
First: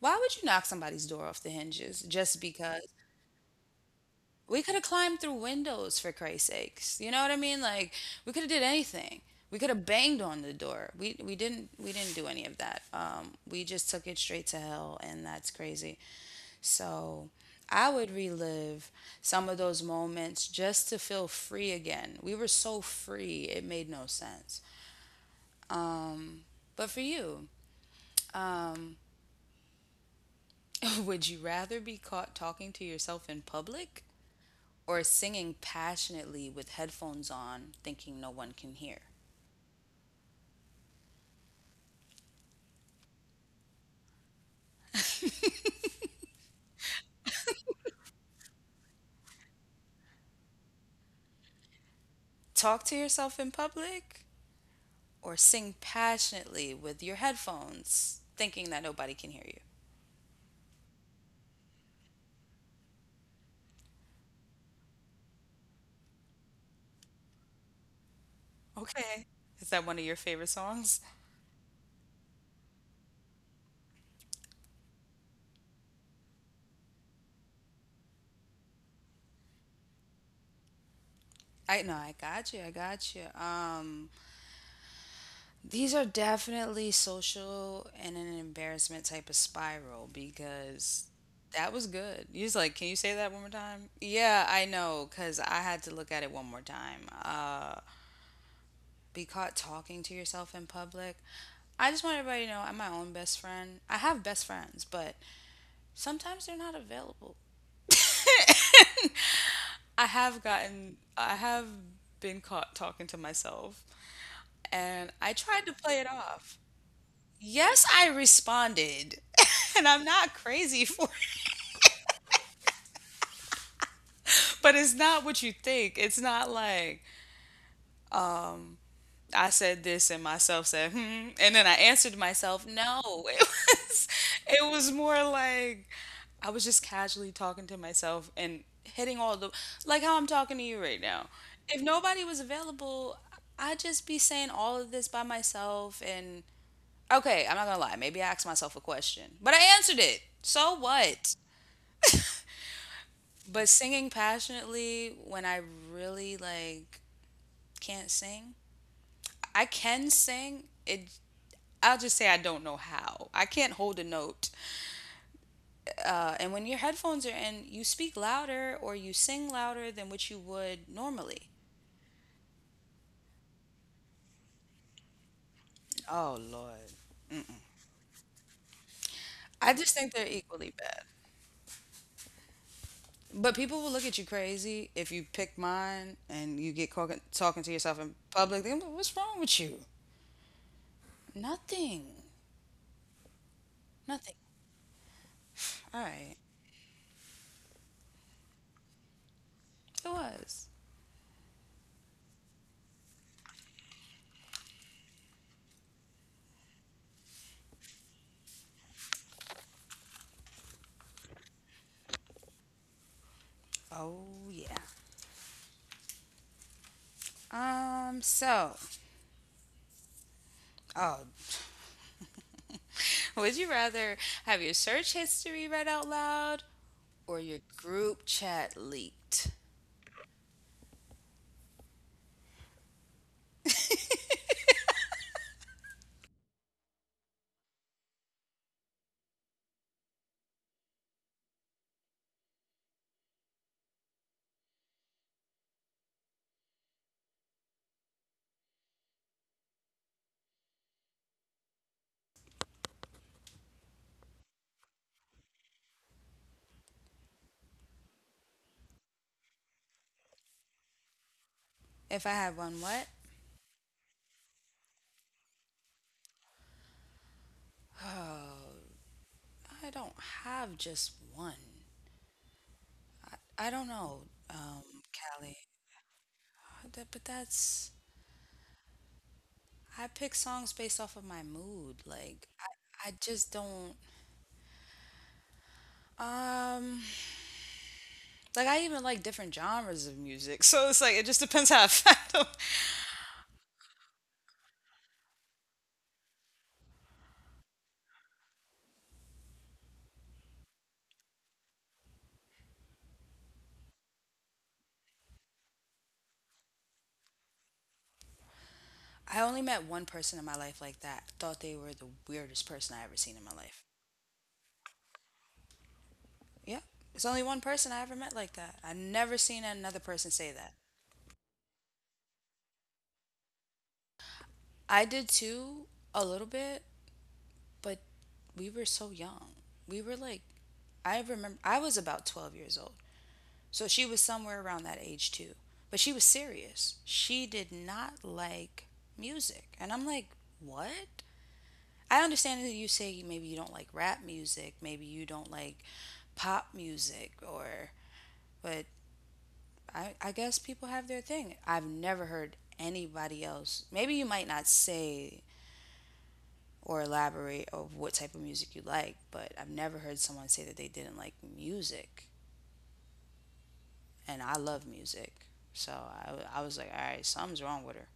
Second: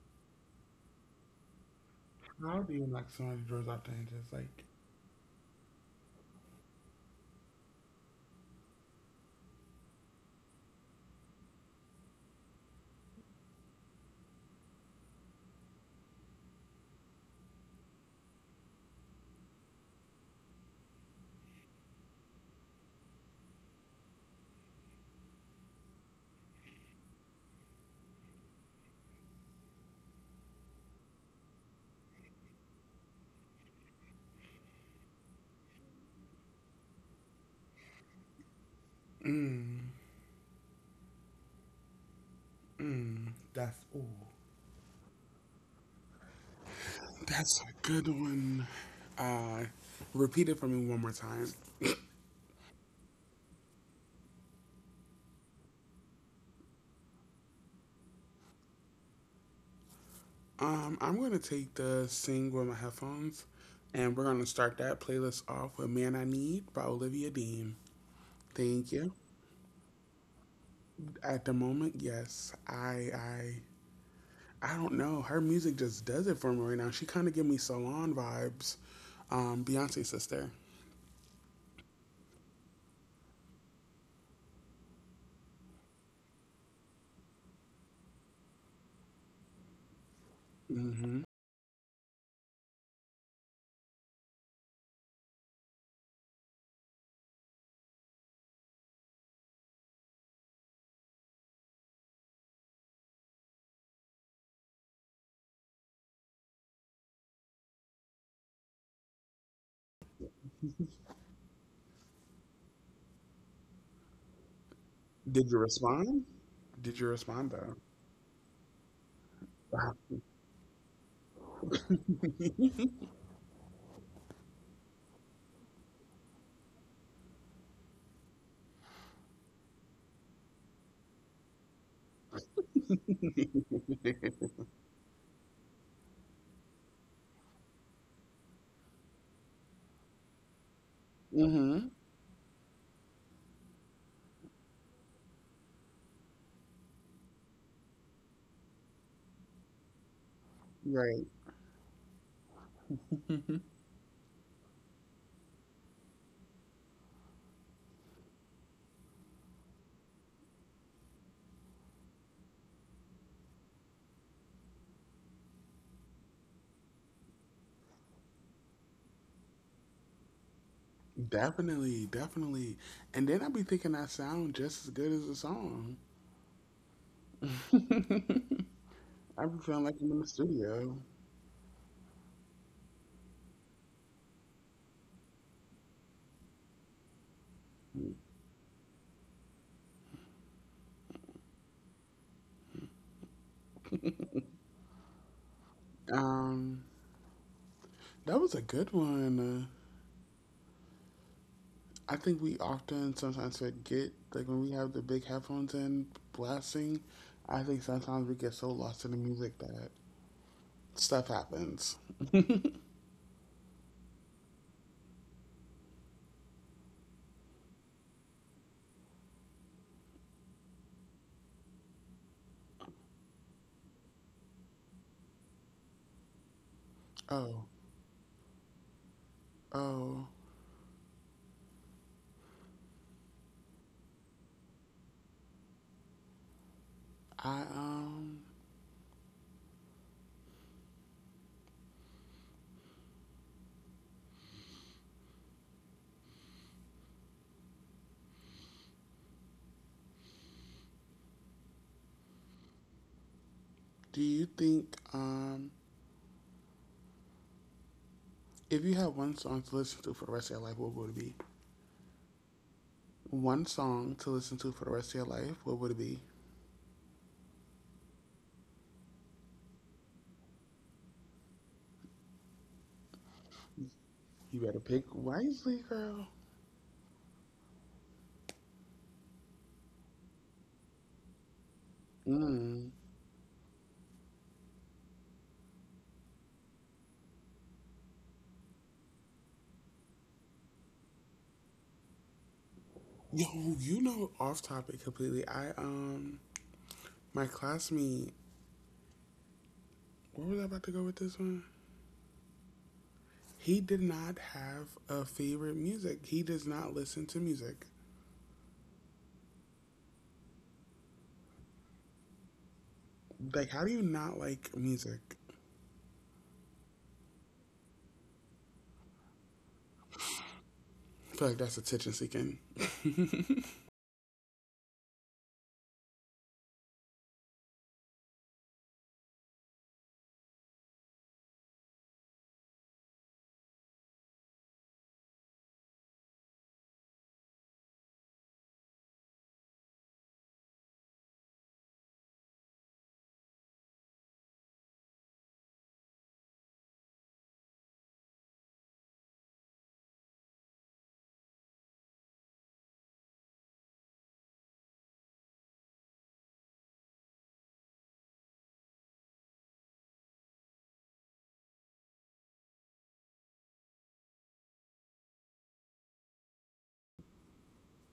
why would you knock somebody's door off the hinges just
How do
because?
you like somebody draws out the angels.
We
Like
could have climbed through windows for Christ's sakes. You know what I mean? Like, we could have did anything. We could have banged on the door. We we didn't we didn't do any of that. Um, we just took it straight to hell, and that's crazy. So I would relive some of those moments just to feel free again. We were so free, it made no sense. But for you, would you rather be caught talking to yourself in public or singing passionately with headphones on, thinking no one can hear?
that's ooh. That's a good one. Uh Repeat it for me one more time.
Talk to yourself in public or sing passionately with your headphones, thinking that nobody can hear you.
Um, I'm gonna take the sing with my headphones, and we're gonna start that playlist off with Man I Need by Olivia Dean. Thank you.
Okay. Is that one of your favorite songs?
At the moment, yes. I I I don't know. Her music just does it for me right now. She kind of give me salon vibes. Um, Beyonce sister.
I know, I got you. I got you. Um, these are definitely social and an embarrassment type of spiral because
Hmm.
that was good. You was like, can you say that one more time? Yeah, I know, because I had to look at it one more time. Uh, be caught talking to yourself in public. I just want everybody to know I'm my own best friend. I have best friends, but sometimes they're not available. I have gotten, I have been caught talking to myself, and I
Did you
tried to play it
respond?
off.
Did you respond though?
Yes, I responded, and I'm not crazy for it, but it's not what you think. It's not like, I said this and myself said, hmm. And then I answered myself, no. It was it was more like I was just casually talking to myself and hitting all the like how I'm talking to you right now. If
Hmm.
nobody was available, I'd just be saying all of this by myself and okay, I'm not gonna lie, maybe I asked myself a question. But I answered it. So
Right.
what? But singing passionately when I really like can't sing. I can sing. It I'll just say I don't know how. I can't hold a note. Uh, and when your headphones are in, you speak louder or you sing louder than what you would normally.
Definitely, definitely. And then I be thinking I sound just as good as the song.
Oh Lord.
I be
I
feeling
just
like
think
I'm in
they're
the
equally
studio.
bad. But people will look at you crazy if you pick mine and you get talking, talking to yourself in public. They're like, what's wrong with you? Nothing. Nothing. All right.
Um, that was a good one.
It was.
Uh, I think we often sometimes forget, like when we have the big headphones in blasting. I think sometimes we get so lost in the music that stuff happens.
Oh yeah. Um, so, oh, would you rather have your search history read out loud or your
Oh,
group chat leaked?
oh, I, um, do you think, um, if you had one song to listen to for the rest of your life, what would it be?
If I have one, what?
One song to listen to for the rest of your life, what would it be?
Oh, I don't have just one. I don't know,
You
um,
better pick
Callie.
wisely, girl.
Uh, that- But that's I pick songs based off of my mood. Like
Mm.
I, I just don't. Um, like I even like different genres of music. So it's like it just depends how I find 'em.
Yo, you know, off topic completely. I, um, my classmate, where was I about to go with this one? He did not have a favorite music. He does not listen to music.
I only met one person in my life like that. Thought they were the weirdest person I ever seen in my
Like,
life.
how do you not like music?
Yeah. It's only one person I ever met like that. I never seen another person say that.
I feel like that's attention seeking.
I did too, a little bit, but we were so young. We were like, I remember, I was about twelve years old. So she was somewhere around that age too. But she was serious. She did not like music. And I'm like, what? I understand that you say maybe you don't like rap music, maybe you don't like pop music, or, but I, I guess people have their thing. I've never heard anybody else. Maybe you might not say or elaborate of what type of music you like, but I've never heard someone say that they didn't like music. And I love music. So I I was like, all right, something's wrong with her.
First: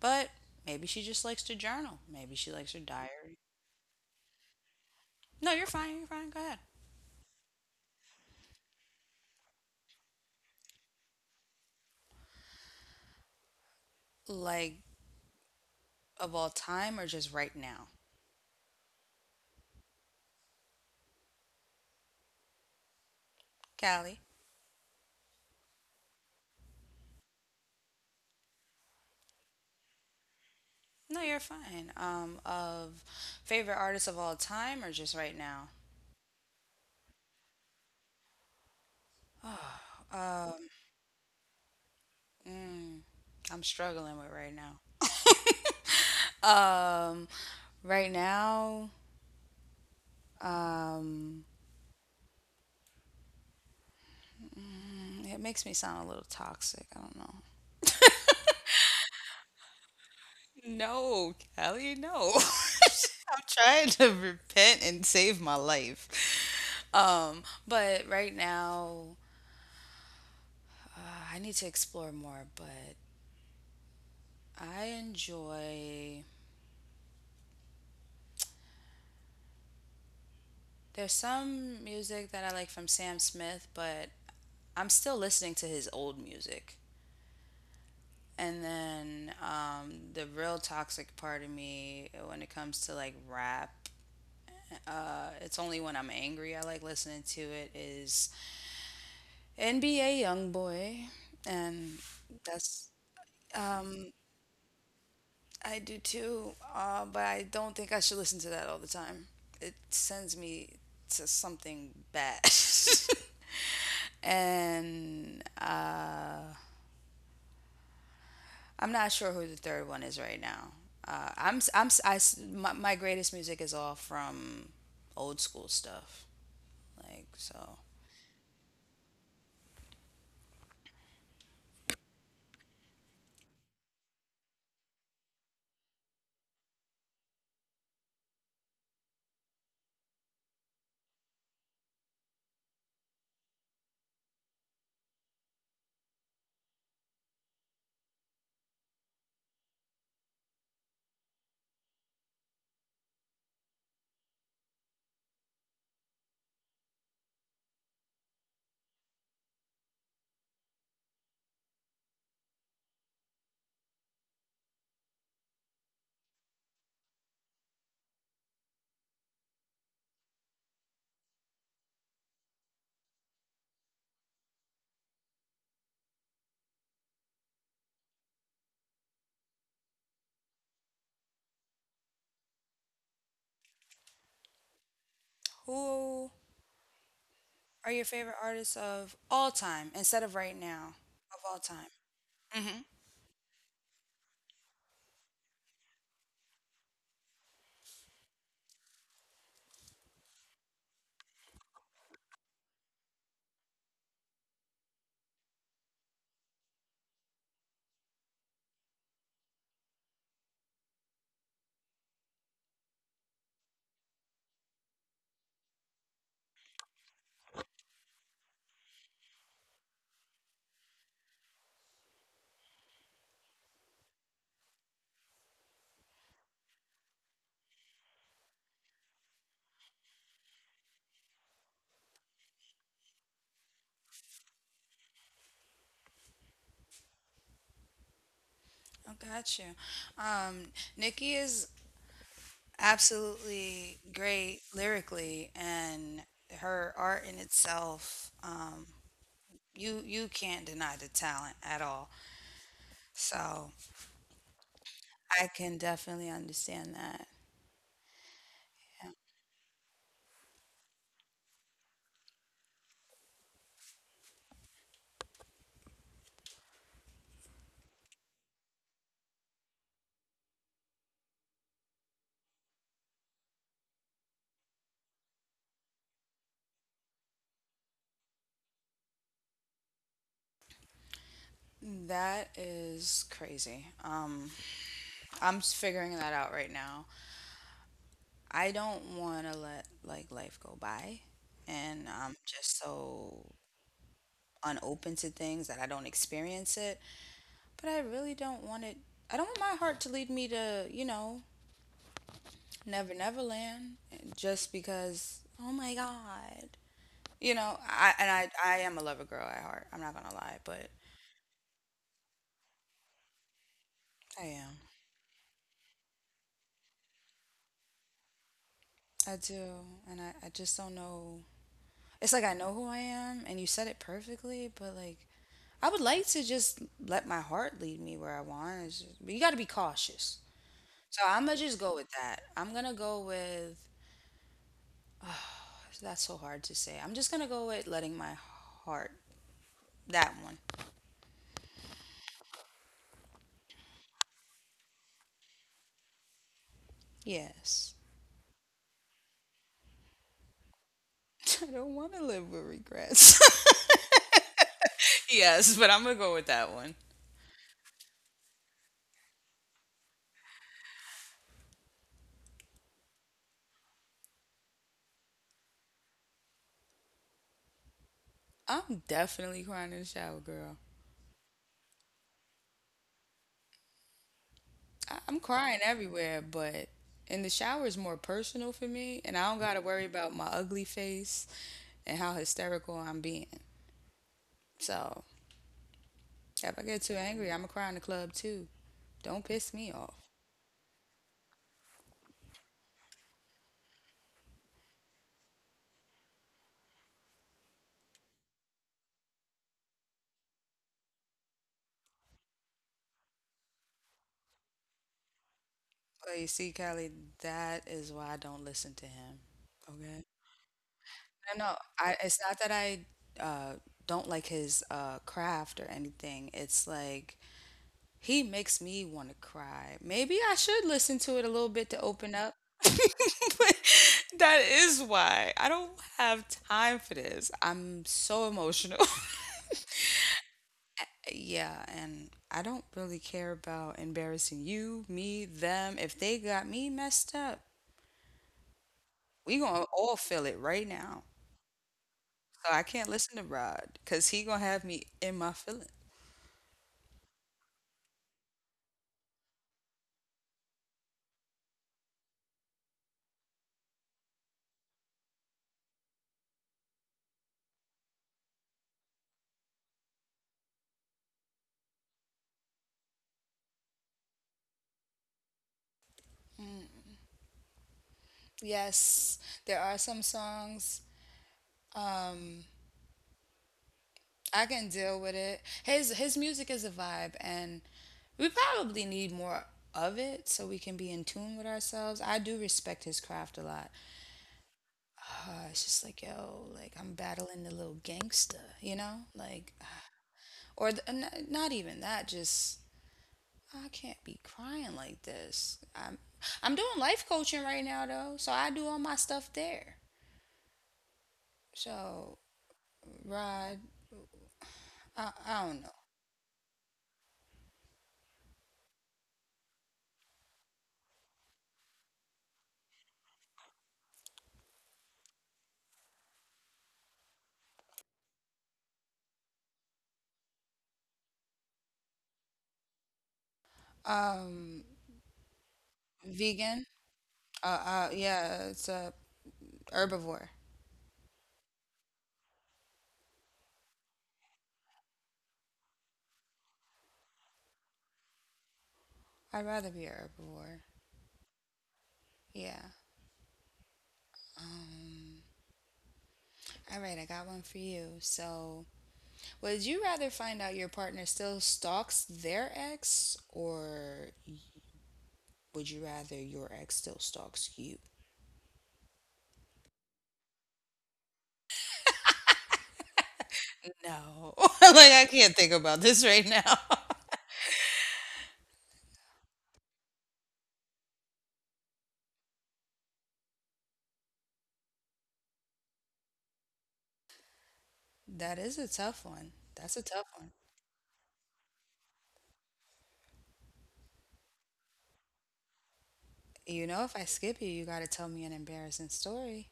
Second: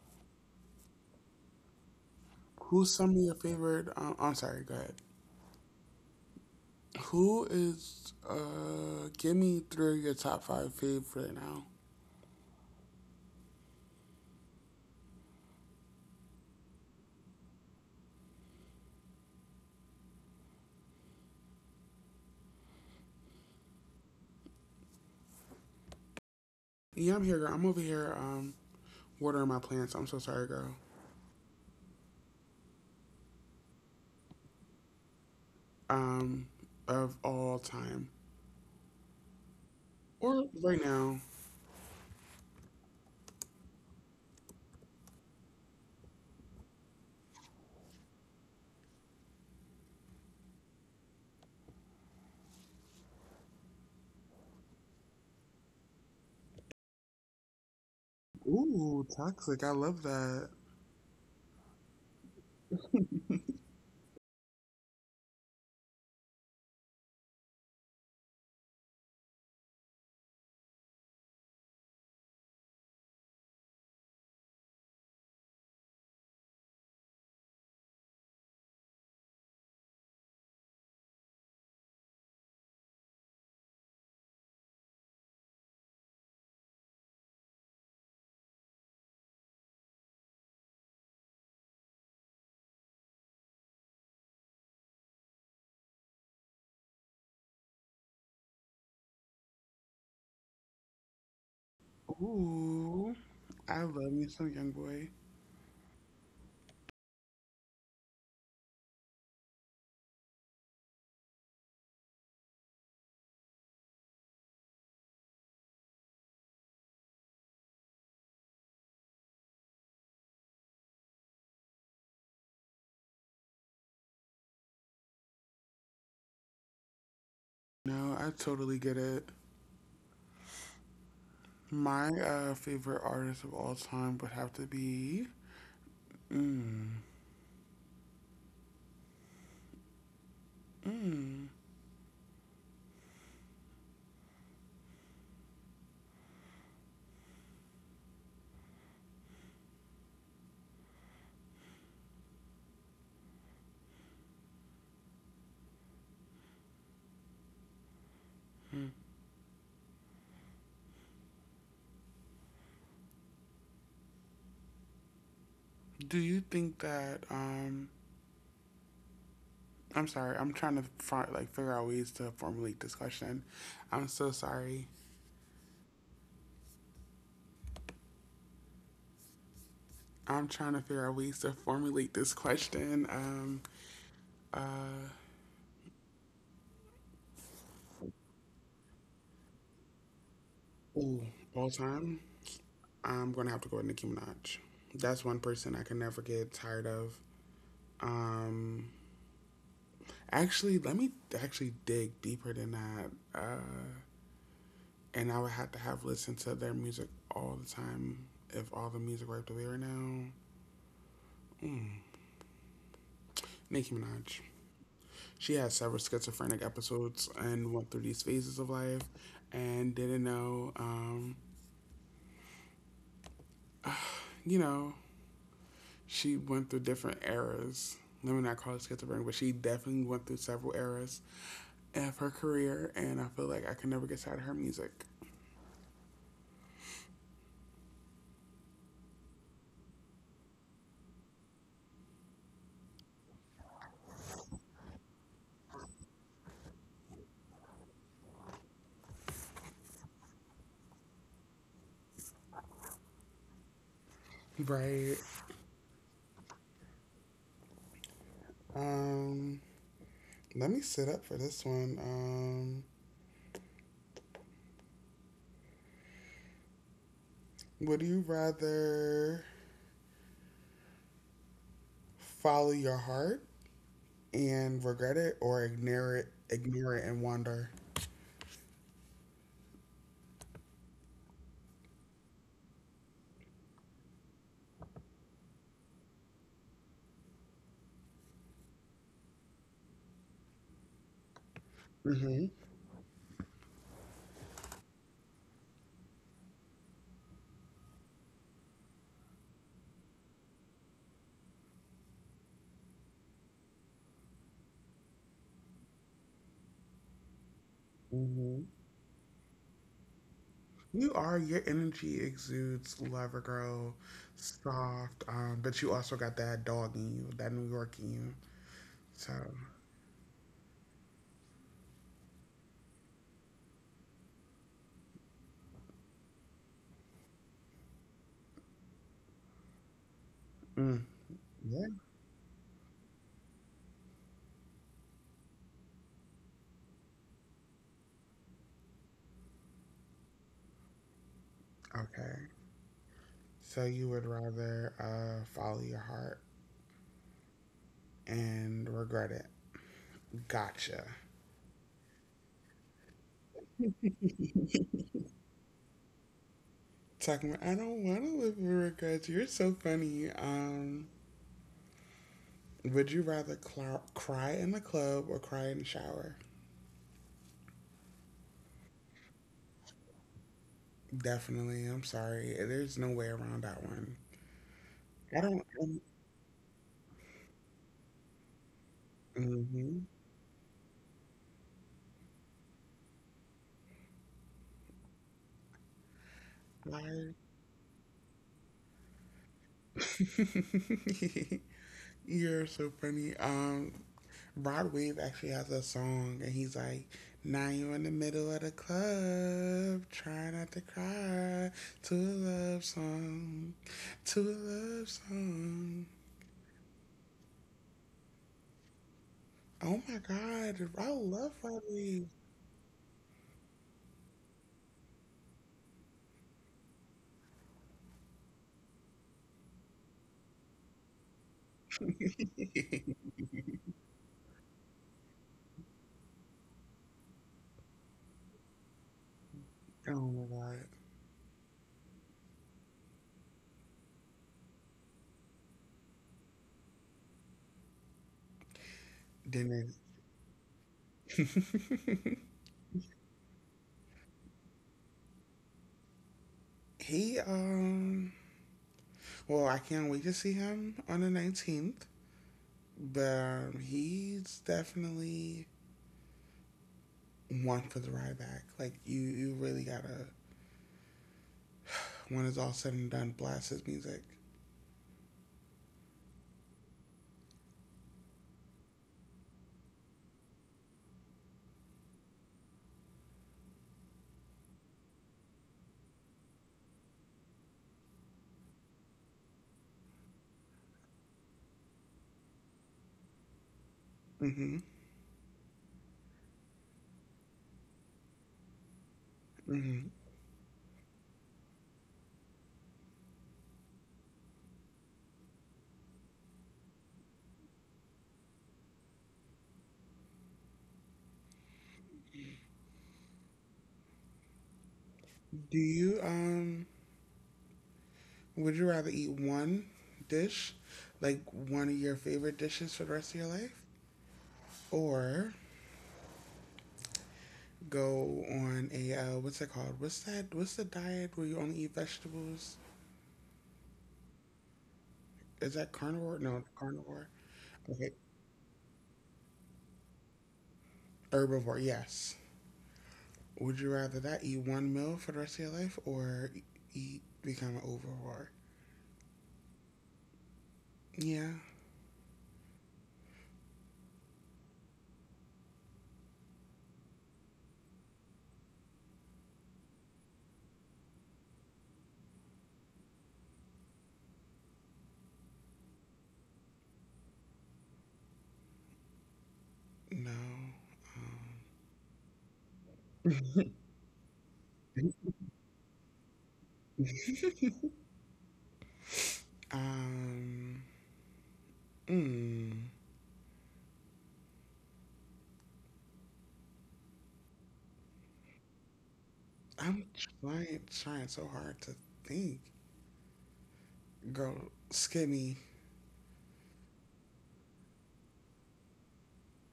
But maybe she just likes to journal. Maybe she likes her
Who's some of your
diary.
favorite? Um, I'm sorry, go ahead.
No, you're fine. You're fine. Go ahead.
Who is, uh, give me three of your top five faves right now.
Like, of all time or just right now? Callie?
Yeah, I'm here, girl. I'm over here, um, watering my plants. I'm so sorry, girl.
No, you're fine. Um, of favorite artists of all time or just right now?
Um, of all time. Or right now.
I'm struggling with right now. Right now, um, it makes me sound a little toxic. I don't know.
Ooh, toxic. I love that.
No, Callie, no. I'm trying to repent and save my life. Um, but right now, uh, I need to explore more, but I enjoy there's some music that I like from Sam Smith, but I'm still listening to his old music. And then um, the real toxic part of me when it comes to like rap, uh, it's only when I'm angry I like listening to it is N B A YoungBoy, and that's
Ooh, I love
um,
me some young boy.
I do too. Uh, but I don't think I should listen to that all the time. It sends me to something bad. and uh, I'm not sure who the third one is right now. Uh, I'm s- I'm s- I s- my, my greatest music is all from old school stuff. Like so,
No, I totally get it. My uh, favorite artist of all time would have to be. Mm, do you think that um I'm sorry. I'm trying to fi- like figure out ways to formulate this question. I'm so sorry. I'm trying to figure out ways to formulate this question. Um, uh,
who are your favorite artists of all time instead of right now
ooh,
of all
all
time?
time.
Mm-hmm.
I'm gonna have to go with Nicki Minaj. That's one person I can never get tired of. Um, actually, let me actually dig deeper than that. Uh, and I would have to have listened to their music all the time if all the music were up to be right now. Nicki Minaj. She had several schizophrenic episodes and went through these phases of life and didn't know, um, you know, she went through different eras. Let me not call it schizophrenic, but she definitely went through several eras of her career, and I feel like I can never get tired of her music.
I got you. Um, Nikki is absolutely great lyrically, and her art in itself, um, you you can't deny the talent at all. So
Right.
I can definitely understand that.
Um, let me sit up for this one. Um, would you rather follow your heart and regret it or ignore it, ignore it and wander?
That is crazy. Um, I'm s- figuring that out right now. I don't want to let like life go by, and I'm
Mm-hmm.
just so unopen to things that I don't experience it. But I really don't want it. I don't want my heart to lead me to, you know, Never Never Land just because, oh my God. You know, I and I
Mm-hmm.
I am a lover girl at heart. I'm not gonna lie, but
You are, your energy exudes lover girl,
I am.
soft, um, but you also got that dog in you, that New York in you. So,
I do. And I, I just don't know. It's like I know who I am and you said it perfectly, but like I would like to just let my heart lead me where I want. It's just, but you got to be cautious.
mm,
So I'm gonna just
yeah,
go with that. I'm gonna go with that's so hard to say. I'm just gonna go with letting my heart that one.
okay. So you would rather uh, follow your heart
Yes.
and regret it. Gotcha.
I don't want to live with regrets. Yes, but I'm going to go with that one.
Talking about, I don't want to live with regrets. You're so funny. Um, would you rather cl- cry in the club or cry in the shower?
I'm definitely crying in the shower, girl.
Definitely. I'm sorry. There's no way around that one.
I-
I
I'm
don't.
crying
Um,
everywhere, but in the shower is more personal for me, and I don't got to
mm-hmm.
worry about my ugly face and how hysterical I'm being. So if I get too
I
angry, I'm going to cry in the club too. Don't piss me off.
You're so funny. Um, Rod Wave actually has a song, and he's like, "Now you in the middle of the club, try not to cry to a love song, to a love song."
But you see, Kelly, that is why I don't listen to him.
Oh my
Okay?
God, I love
No, no,
Rod
I,
Wave.
it's not that I uh, don't like his uh, craft or anything. It's like he makes me want to cry. Maybe I should listen to it a little bit to open up. But that is why I don't have time for this. I'm so emotional.
Oh my God,
Yeah, and I don't really care about embarrassing you, me, them. If they got me messed up, we gonna
Dennis.
all feel it right now. So I can't listen to Rod because he gonna have me in my feelings.
He um, well, I can't wait to see him on the nineteenth. But um, he's definitely one for the ride back. Like you, you really gotta when it's all said and done, blast his music.
Yes, there are some songs. Um, I can deal with it. His his music is a vibe, and we probably need more of it so we can be in tune with ourselves. I do respect his craft a lot.
Mm-hmm.
Uh, it's just like yo, like I'm battling the little gangster, you know, like
Mm-hmm.
or the, n- not even that. Just I can't be crying like this. I'm I'm doing life coaching right now though, so I do all my stuff there. So Rod, I, I
Do
don't know.
you um? Would you rather eat one dish, like one of your favorite dishes for the rest of your life, or go on a uh, what's it called? What's that? What's the diet where you only eat vegetables?
Um,
Is that carnivore? No,
Vegan.
carnivore.
Uh,
Okay,
uh, yeah, it's a herbivore.
herbivore. Yes. Would you rather that eat one meal for the rest of your life or eat become an overwrought?
I'd rather be a herbivore.
Yeah,
Yeah. Um, all right, I got one for you. So, would you rather find out your partner still stalks their ex, or would you rather your ex still stalks you?
no.
No. Like, I can't think about this right now.
um, mm,
That is a tough one. That's a
I'm
tough one.
trying trying so hard to think. Girl, skinny.
You know, if I skip you, you got to tell me an embarrassing story.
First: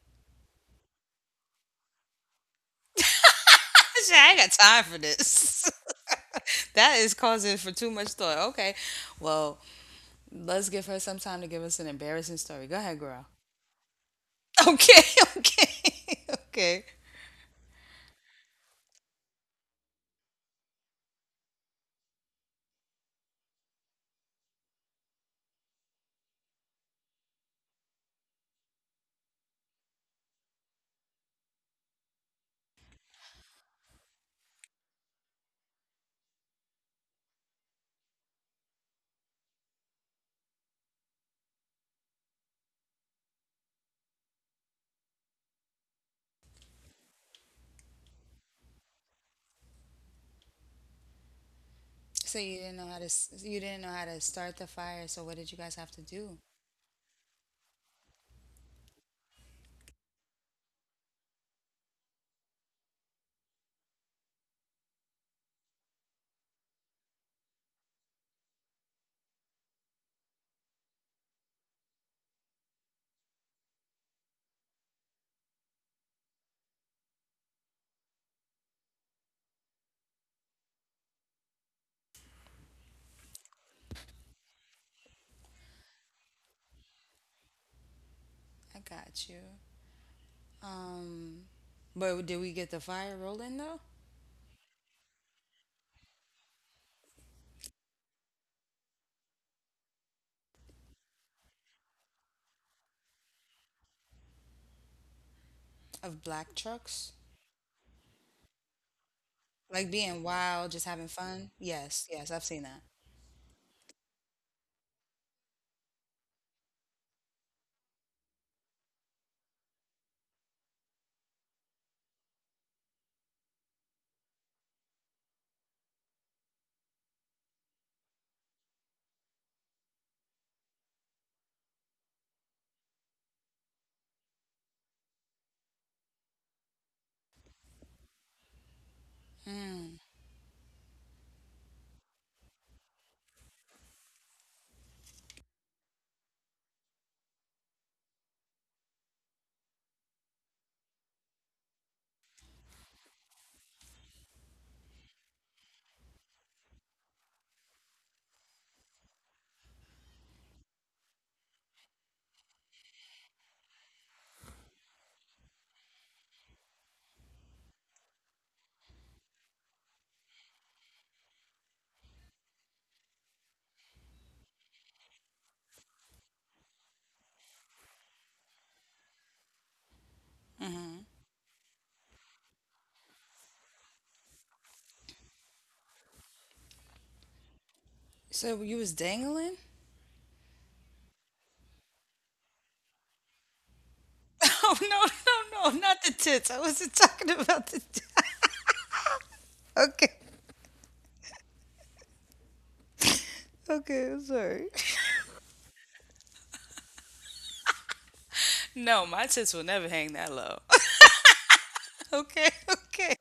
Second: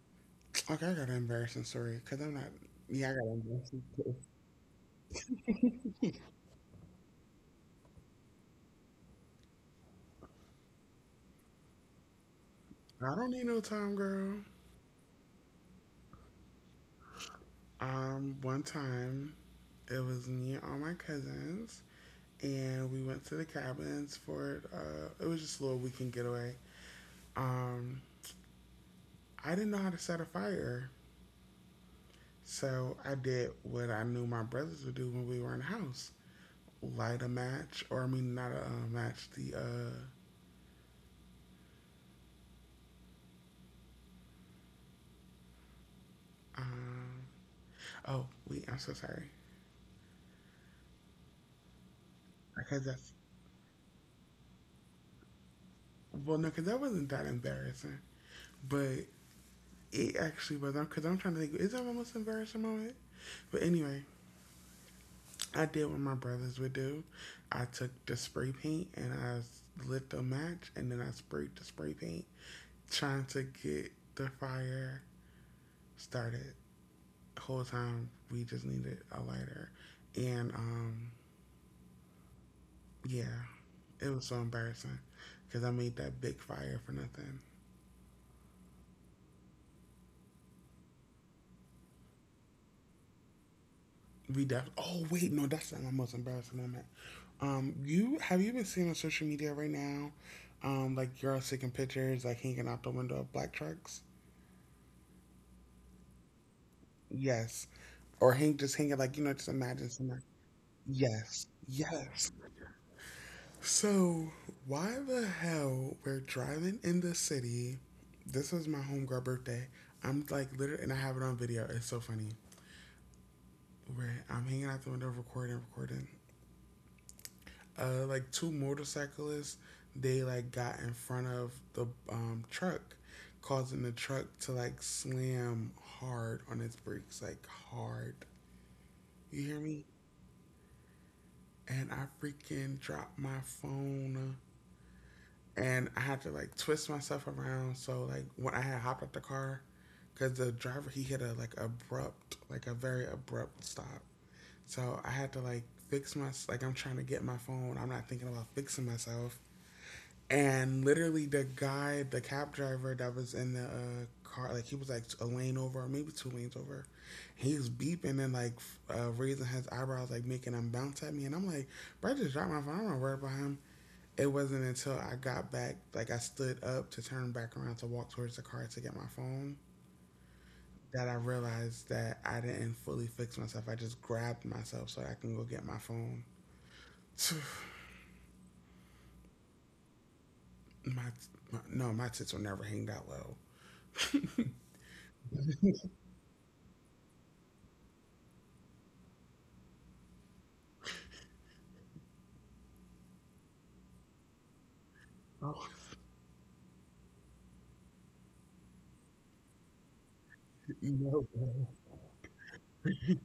Okay, I got an embarrassing story because I'm not. Yeah, I got an embarrassing story.
Shit, I ain't got time for this. That is causing for too much thought. Okay, well, let's give her some time to give us an embarrassing story. Go ahead,
I
girl.
don't need no time, girl.
Okay, okay, okay.
Um, one time it was me and all my cousins, and we went to the cabins for uh, it was just a little weekend getaway. Um, I didn't know how to set a fire, so I did what I knew my brothers would do when we were in the house: light a match, or I mean, not a uh, match. The uh, um, oh, wait, I'm so sorry
So you didn't know
because
how to
that's
s- you didn't know how to start the fire. So what did you guys have to do?
well, no, because that wasn't that embarrassing, but it actually was. Because I'm trying to think, is that my most embarrassing moment? But anyway, I did what my brothers would do. I took the spray paint and I lit the match and then I sprayed the spray paint, trying to get the fire started. The whole time we just needed a lighter. And um, yeah, it was so embarrassing because I made that big fire for nothing.
I got you. Um, But did we get the fire rolling though?
We def. Oh wait, no, that's not my most embarrassing moment. Um, you have you been seeing on social media right now, um, like girls taking pictures, like hanging out the window of black trucks.
Of black trucks,
Yes, or hang just hang it like you know just
like
imagine
being
somebody
wild, just having
yes
fun. Yes, yes,
yes
I've seen that.
so why the hell we're driving in the city, this was my homegirl birthday. I'm like literally and I have it on video, it's so funny, where I'm hanging out the window recording recording uh like two motorcyclists, they like got in front of the um truck, causing the truck to like slam hard on its brakes like hard. You hear me?
Mm.
And I freaking dropped my phone and I had to like twist myself around. So like when I had hopped out the car, because the driver he hit a like abrupt, like a very abrupt stop. So I had to like fix my like I'm trying to get my phone. I'm not thinking about fixing myself. And literally the guy, the cab driver that was in the uh, car, like he was like a lane over, or maybe two lanes over. He was beeping and like uh, raising his eyebrows, like making him bounce at me. And I'm like, bro, I just dropped my phone. I'm not worried about him. It wasn't until I got back, like I stood up to turn back around to walk towards the car to get my phone, that I realized that I didn't fully fix myself. I just grabbed myself so I can go get my phone.
So you was dangling?
my, my no, my tits were never hang that low.
Oh no, no, no, not the tits. I wasn't talking about the tits. Okay. Okay, I'm sorry.
Oh,
No, my tits will never hang that low.
no.
Okay, okay,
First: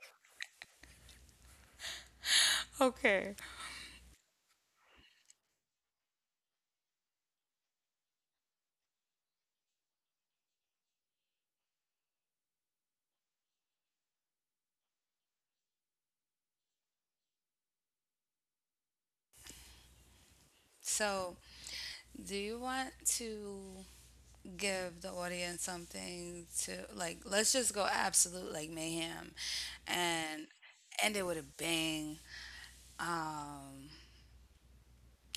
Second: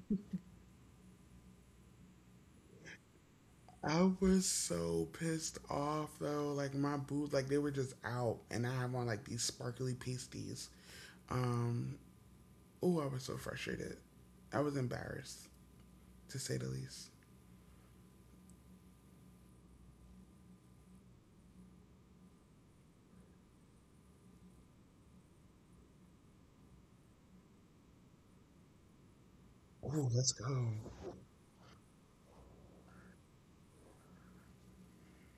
okay.
I was so pissed off though. Like my boobs, like they were just out, and I have on like these sparkly pasties. Um, oh, I was so frustrated. I was embarrassed to say the least.
So, do you want to give the audience something to like? Let's just go absolute like mayhem,
Oh, let's
and
go.
end it with a bang. Um,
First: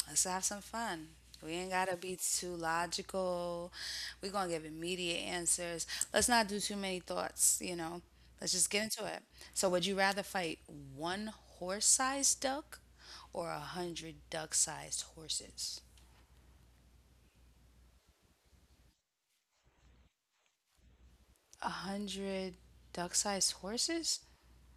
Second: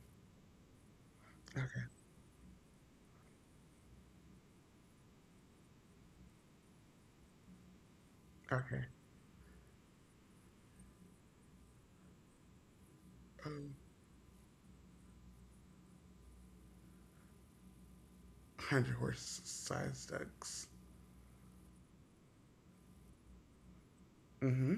Let's have some fun. We ain't
Okay.
gotta be too logical. We're gonna give immediate answers. Let's not do too many thoughts, you know. Let's just get
Okay.
into it. So, would you rather fight one horse sized duck or a
Um,
hundred duck sized horses?
hundred horse size ducks.
A hundred duck sized horses?
Mm-hmm.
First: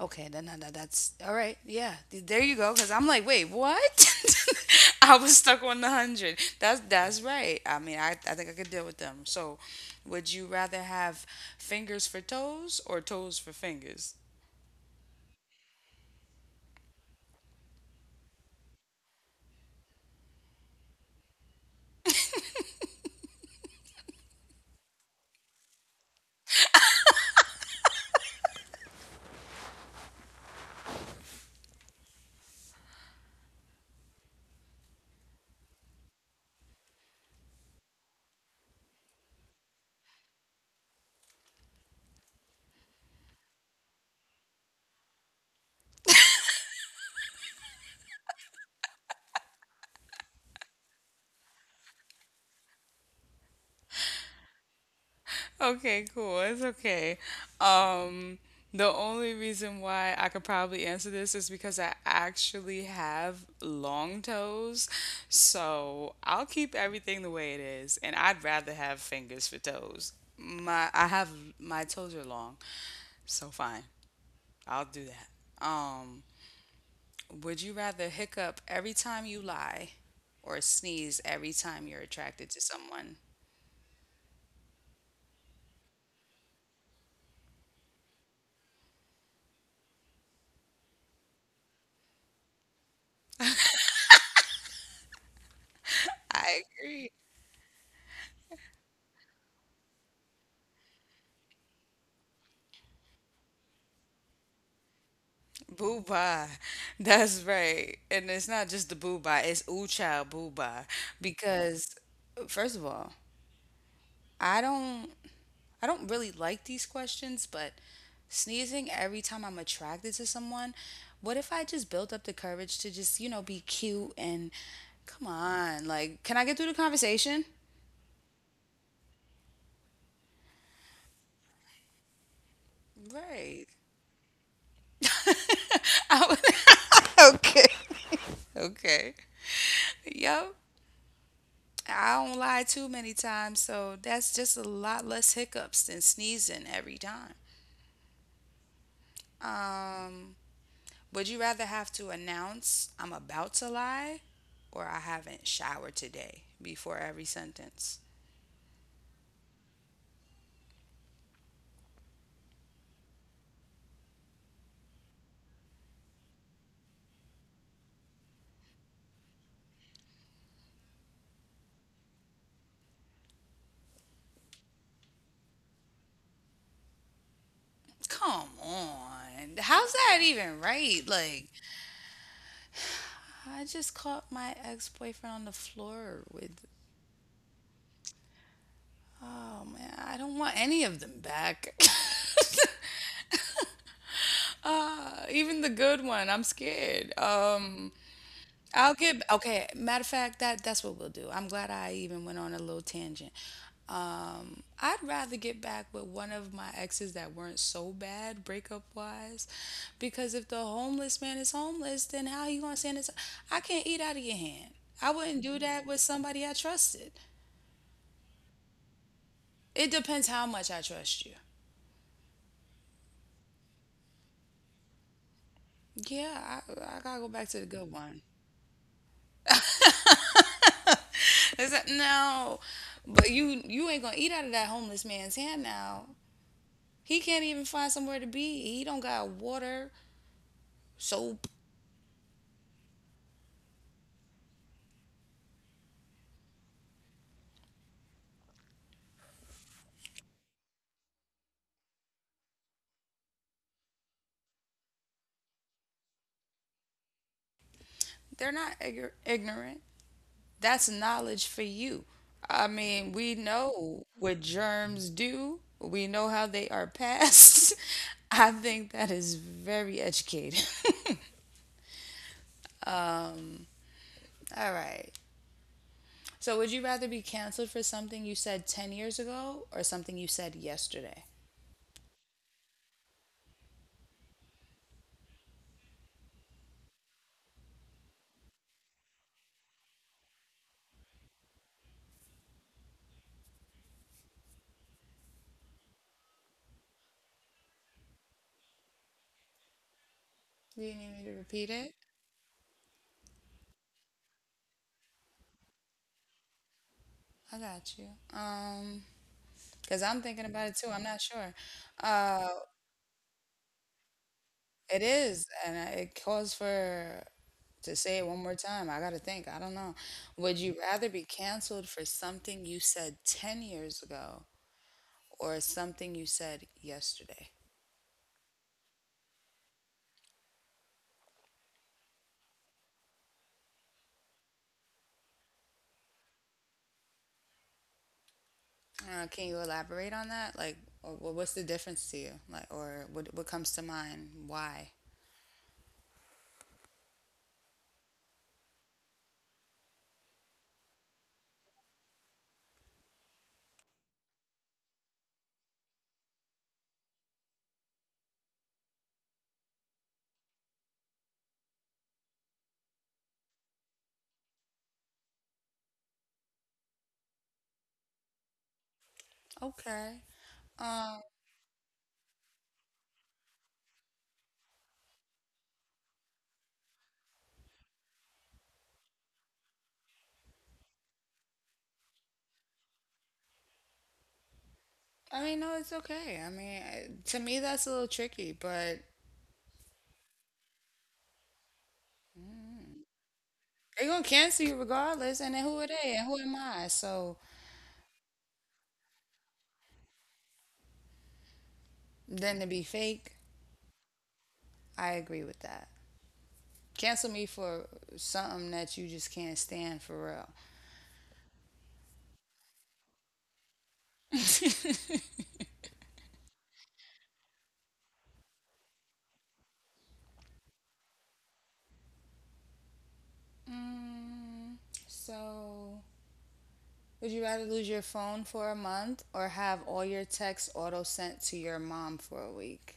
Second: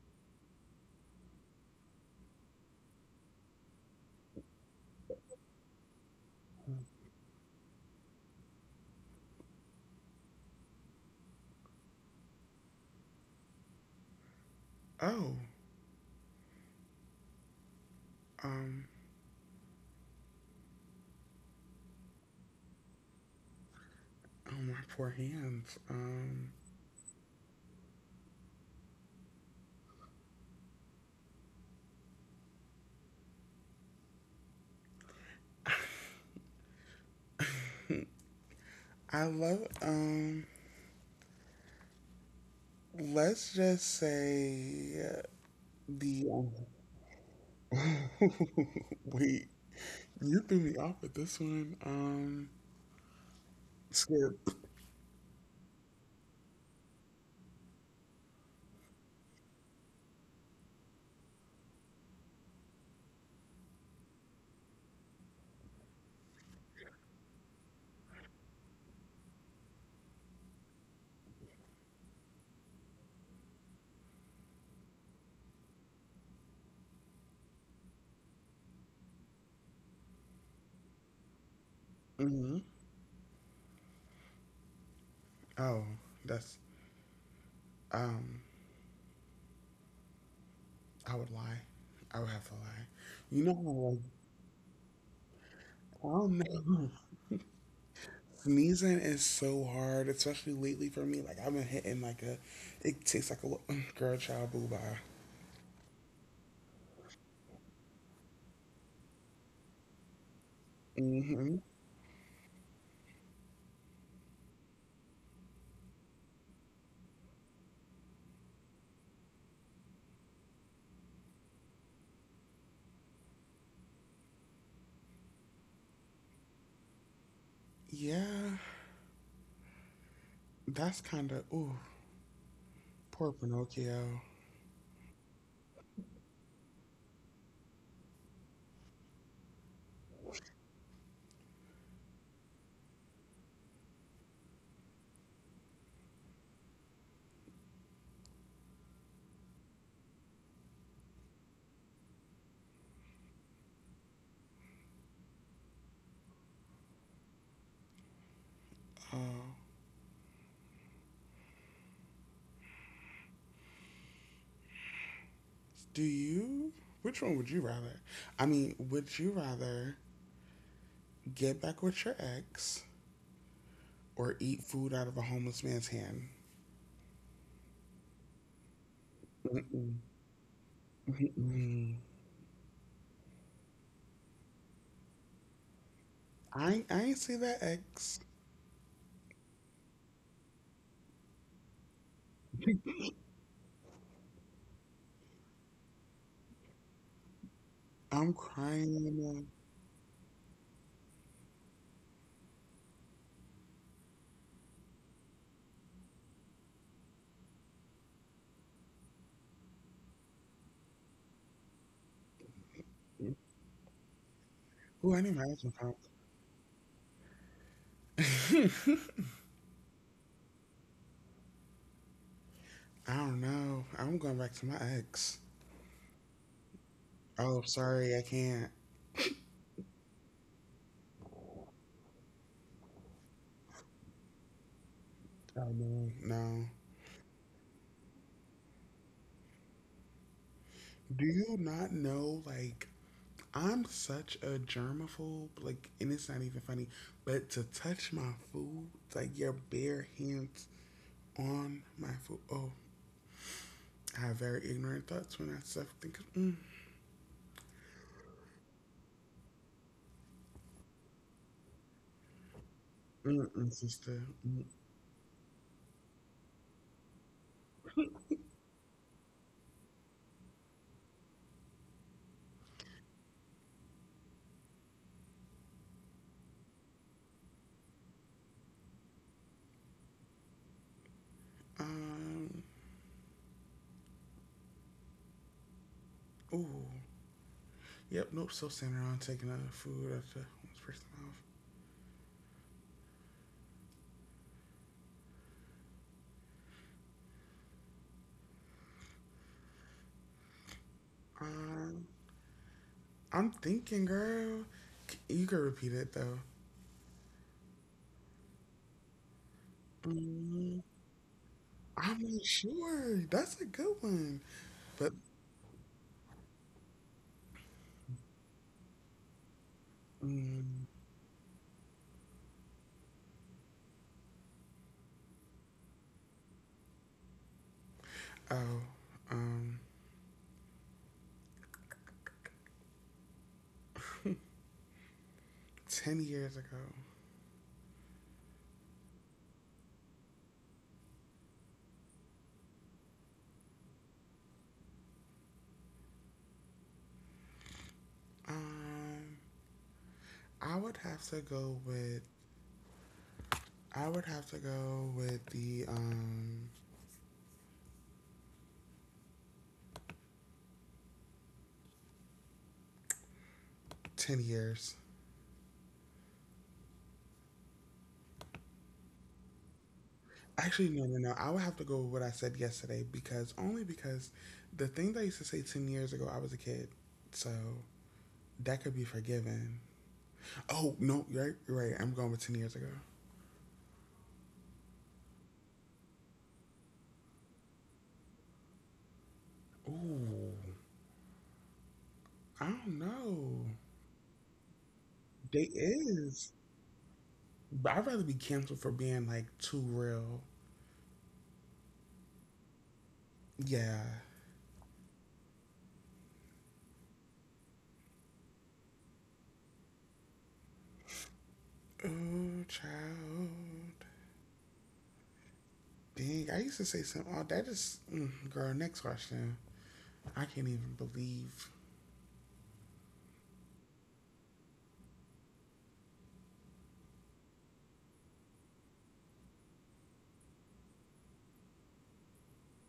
Okay, then that, that- that's all right. Yeah, th- there you go. Cause I'm like, wait, what? I was stuck on the hundred. That's that's right. I mean, I I think I could deal with them. So, would you rather have fingers for toes or toes for fingers?
Oh. Um. Oh my poor hands. Um. I love. Um. Let's just say the. Wait. You threw me off with this one. Um. Skip.
Okay, cool. It's okay. Um, the only reason why I could probably answer this is because I actually have long toes. So I'll keep everything the way it is, and I'd rather have fingers for toes. My I have My toes are long, so fine. I'll do that. Um, would you rather hiccup every time you lie or sneeze every time you're attracted to
Mm-hmm.
someone?
Oh, that's. Um. I would lie. I would have to lie. You know how like. I don't
I
know.
agree.
Sneezing is so hard, especially lately for me. Like I've been hitting like a, it tastes like a lo- girl child boo bye.
Booba. That's right. And it's not just the booba, it's ooh-cha booba.
Mhm.
Because first of all, I don't I don't really like these questions, but sneezing every time I'm attracted to someone, what if I just built up the courage to just, you know, be cute and come on, like, can I get through the conversation?
Yeah, that's kind of ooh, poor
Right.
Pinocchio.
I would- okay. Okay. Yep. I don't lie too many times, so that's just a lot less hiccups than sneezing every time. Um, would you rather have to announce I'm about to lie or I haven't showered today before every sentence?
Do you? Which one would you rather? I mean, would you rather get back with your ex or eat food out of a homeless man's hand?
Come on. How's
Mm-mm.
that even right? Like,
Mm-mm.
I just caught my ex boyfriend on the floor with,
I ain't- I ain't see that ex.
oh man, I don't want any of them back. Even the good one, I'm scared. Um,
I'm
I'll get
crying.
okay. Matter of fact, that that's what we'll do. I'm glad I even went on a little tangent. Um, I'd rather get back with one of my exes that weren't so bad breakup wise, because if the homeless man is homeless, then how you gonna stand? This? I can't eat out of your hand. I
Ooh, I
wouldn't
didn't
do
imagine.
that with somebody I trusted.
Crying.
It depends how much I trust you.
I don't know. I'm going back to my ex.
Yeah, I, I gotta go back to the
Oh,
good one.
sorry, I can't.
It's like, no, but you you ain't gonna eat out of that homeless man's hand
Oh
now.
no, no.
He can't even find somewhere to be. He don't got water,
Do
soap.
you not know? Like, I'm such a germaphobe. Like, and it's not even funny. But to touch my food, like your bare hands on my food. Oh, I have very ignorant thoughts when I stuff think. Mm,
They're not igor- ignorant. That's knowledge for you. I mean, we
mm, mm,
know
sister.
what
Mm,
germs do. We know how they are passed. I think that is very educated. All right. So, would you rather be canceled for something you said ten years ago or something you said yesterday?
um. Ooh. Yep. Nope. Still standing around taking uh, food after this person off.
Do you need me to repeat it?
Um. I'm thinking, girl. C- You can repeat it though.
I got you. Um, because I'm thinking about it
Mm,
too. I'm not sure.
I'm
Uh,
not sure. That's a good one.
It
But
is, and I- it calls for to say it one more time. I gotta think. I don't know. Would you
mm,
rather be canceled for something you said ten years ago or something you said yesterday?
oh, um, ten years ago.
Uh, can you elaborate on that? Like, or wha- what's the difference to you? Like, or what what comes to mind? Why?
Um, I would have to go with. I would have to go with the um ten years.
Okay.
Actually, no,
Um,
no, no. I would have to go with what I said yesterday because only because the things I used to say ten years ago, I was a kid, so that could be forgiven. Oh no, you're right, you're right. I'm going with ten years ago.
I mean, no, it's okay. I mean, I- to me, that's a little tricky, but
Ooh, I don't know.
they're gonna cancel you regardless, and then
They
who are they and who am
is,
I? So
but I'd rather be canceled for being like too real.
then to be fake,
Yeah.
I agree with that. Cancel me for something that you just can't stand for real.
Oh, child. Dang, I used to say something. Oh, that is, mm, girl. Next question. I can't even believe
Mm, so, would you rather lose your phone for a month or have all your texts auto sent to your mom for a week?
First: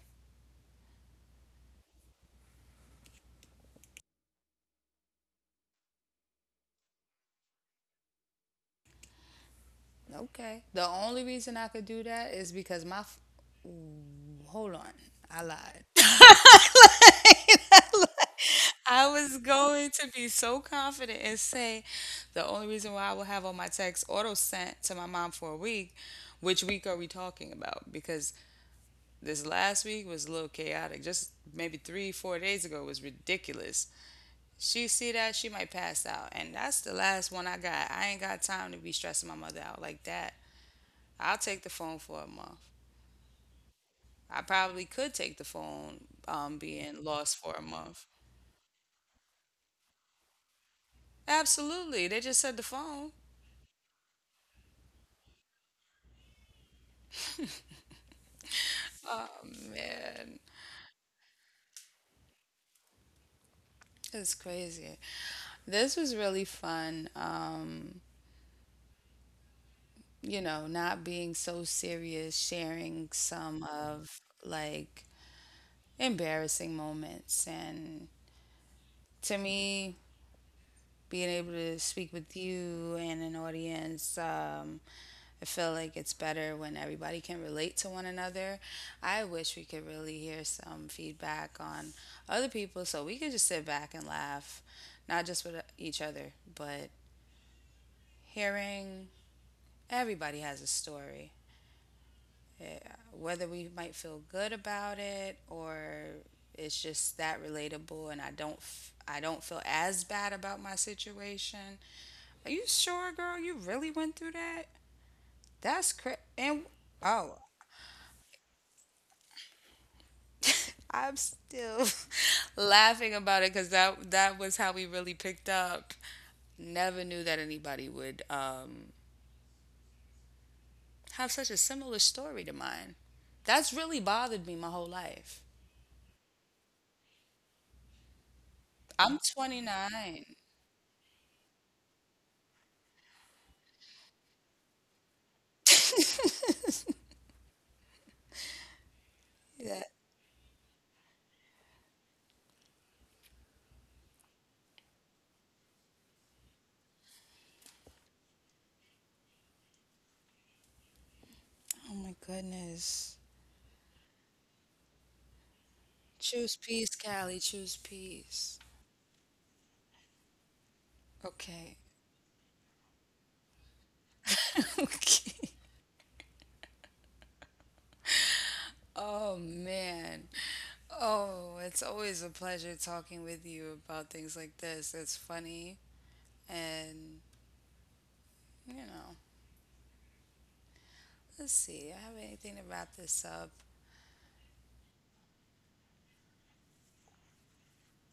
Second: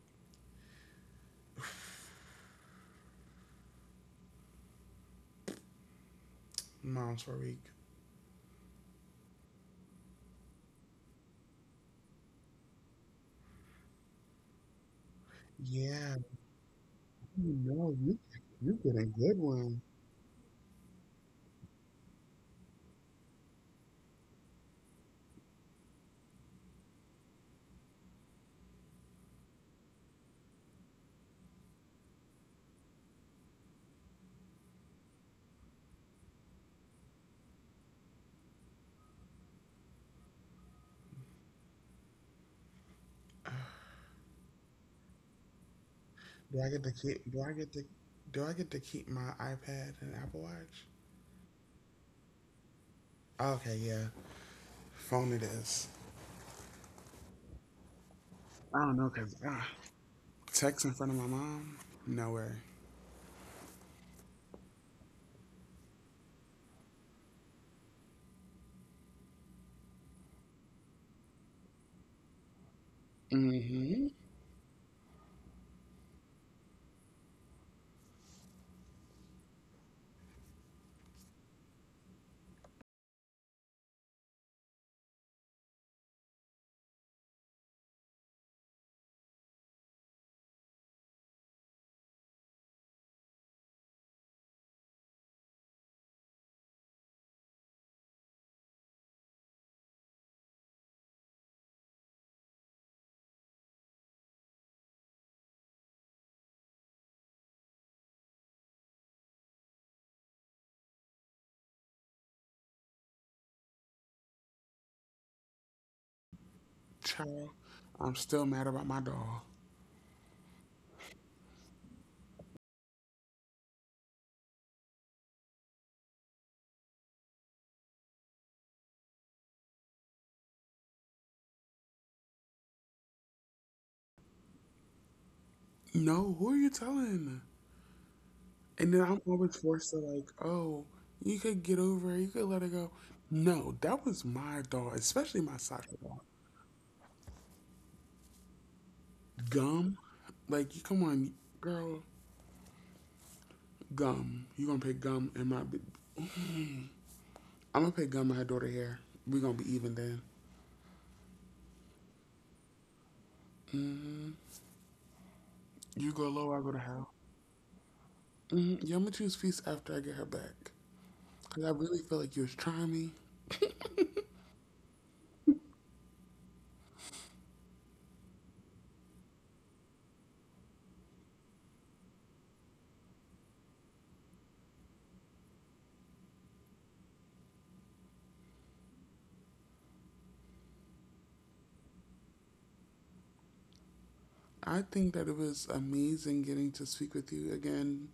moms for a week.
Okay. The only reason I could do that is because my. F- Ooh, hold on. I lied.
Yeah, you know you you get a
I
good
was
one.
going to be so confident and say the only reason why I will have all my texts auto sent to my mom for a week, which week are we talking about? Because this last week was a little chaotic. Just maybe three, four days ago was ridiculous. She see that she might pass out, and that's the last one I got. I ain't got time to be stressing my mother out like that. I'll take the phone for a month. I probably could take the phone um,
Do I get to
being
keep?
lost
Do I
for a
get to?
month.
Do I get to keep my iPad and Apple Watch?
Absolutely, they just said the phone.
Okay, yeah. Phone it is. I don't know because uh,
Man,
text in front of my mom? No way.
it's crazy. This was really fun. Um, you know, not being so serious, sharing some
Mm-hmm.
of like embarrassing moments. And to me, being able to speak with you and an audience, um, I feel like it's better when everybody can relate to one another. I wish we could really hear some feedback on other people so we could just sit back and laugh, not just with each other, but hearing everybody has a story, whether we might feel good about it or it's just that relatable and I don't f- I don't feel as bad about my situation. Are you sure, girl? You really went through that? That's cra And oh,
Child, I'm still mad about my doll.
I'm still laughing about it because that that was how we really picked up. Never knew that anybody would um, have such a similar story to mine. That's really bothered me my whole life.
No, who are you telling? And then
I'm
I'm always forced to like,
twenty-nine.
oh, you could get over it, you could let it go. No, that was my doll, especially my soccer doll. Gum, like you come on, girl, gum. You gonna pay gum in my? I'm gonna pay gum in her daughter hair. We gonna be even then.
Oh my goodness.
You go low,
Choose
I go to
peace,
hell.
Callie. Choose peace.
Hmm. Yeah, I'm gonna choose feast after I get her back. 'Cause I
Okay.
really feel like you was trying me.
Okay. Oh man. Oh, it's always a pleasure talking with you about things like this. It's funny. And, you know, let's see. I have anything to wrap this up.
I think that it was amazing getting to speak with you again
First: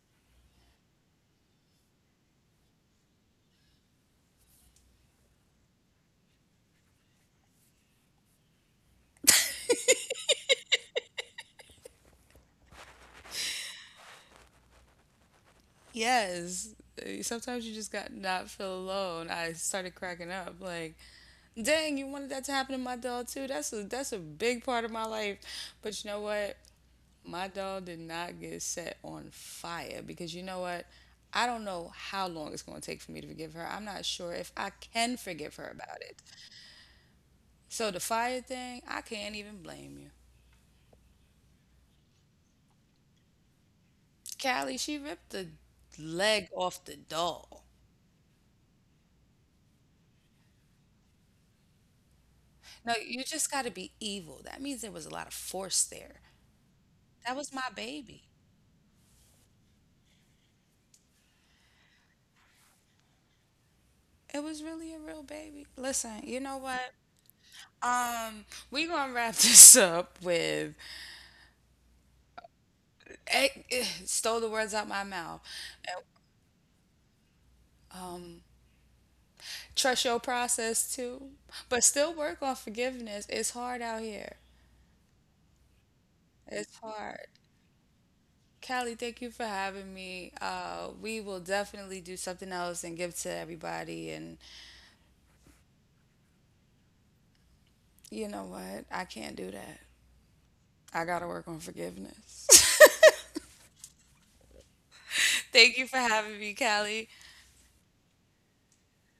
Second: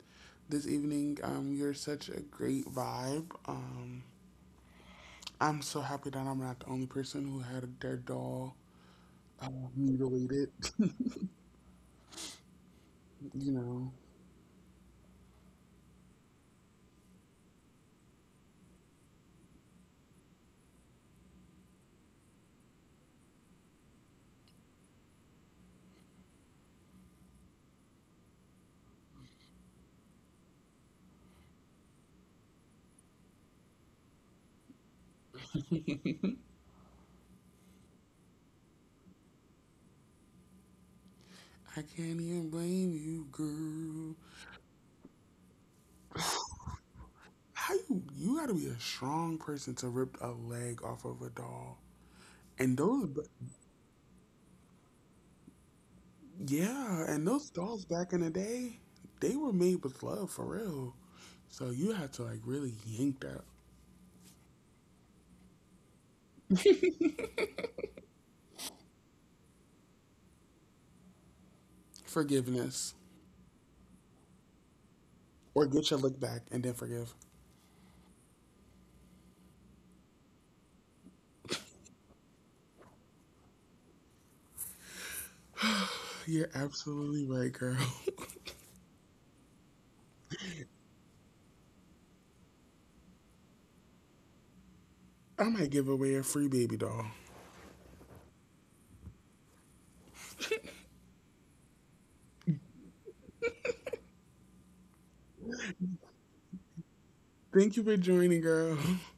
this evening. Um, you're such a great vibe. Um, I'm so happy that I'm not the only person who had their doll uh, mutilated. You know,
Yes. uh, Sometimes you just got not feel alone. I started cracking up. Like, dang, you wanted that to happen to my dog too. That's a that's a big part of my life. But you know what? My dog did not get set on fire because you know what? I don't know how long it's going to take for me to forgive her. I'm not sure if I can forgive her about it. So the fire thing, I can't even blame you.
I can't even blame you, girl.
Callie, she ripped the leg off the doll.
How you you gotta be a strong person to rip a leg off of a doll. And
No,
those
you just got to be evil. That means there was a lot of force there.
Yeah, and
That
those
was my
dolls back
baby.
in the day, they were made with love for real. So you had to like really yank that
It was really a real baby. Listen, you know what? Um, we gonna wrap this up with
forgiveness
eh, eh, stole the words out my mouth.
or get your look back and then forgive.
Trust your process too. But still work on forgiveness. It's hard out here.
You're
It's
absolutely
hard.
right, girl.
Callie, thank you for having me. Uh, we will definitely do something else and give to everybody. And
I might give away a free baby doll.
you know what? I can't do that. I got to work on forgiveness. Thank you for having me, Callie.
Thank you for joining, girl.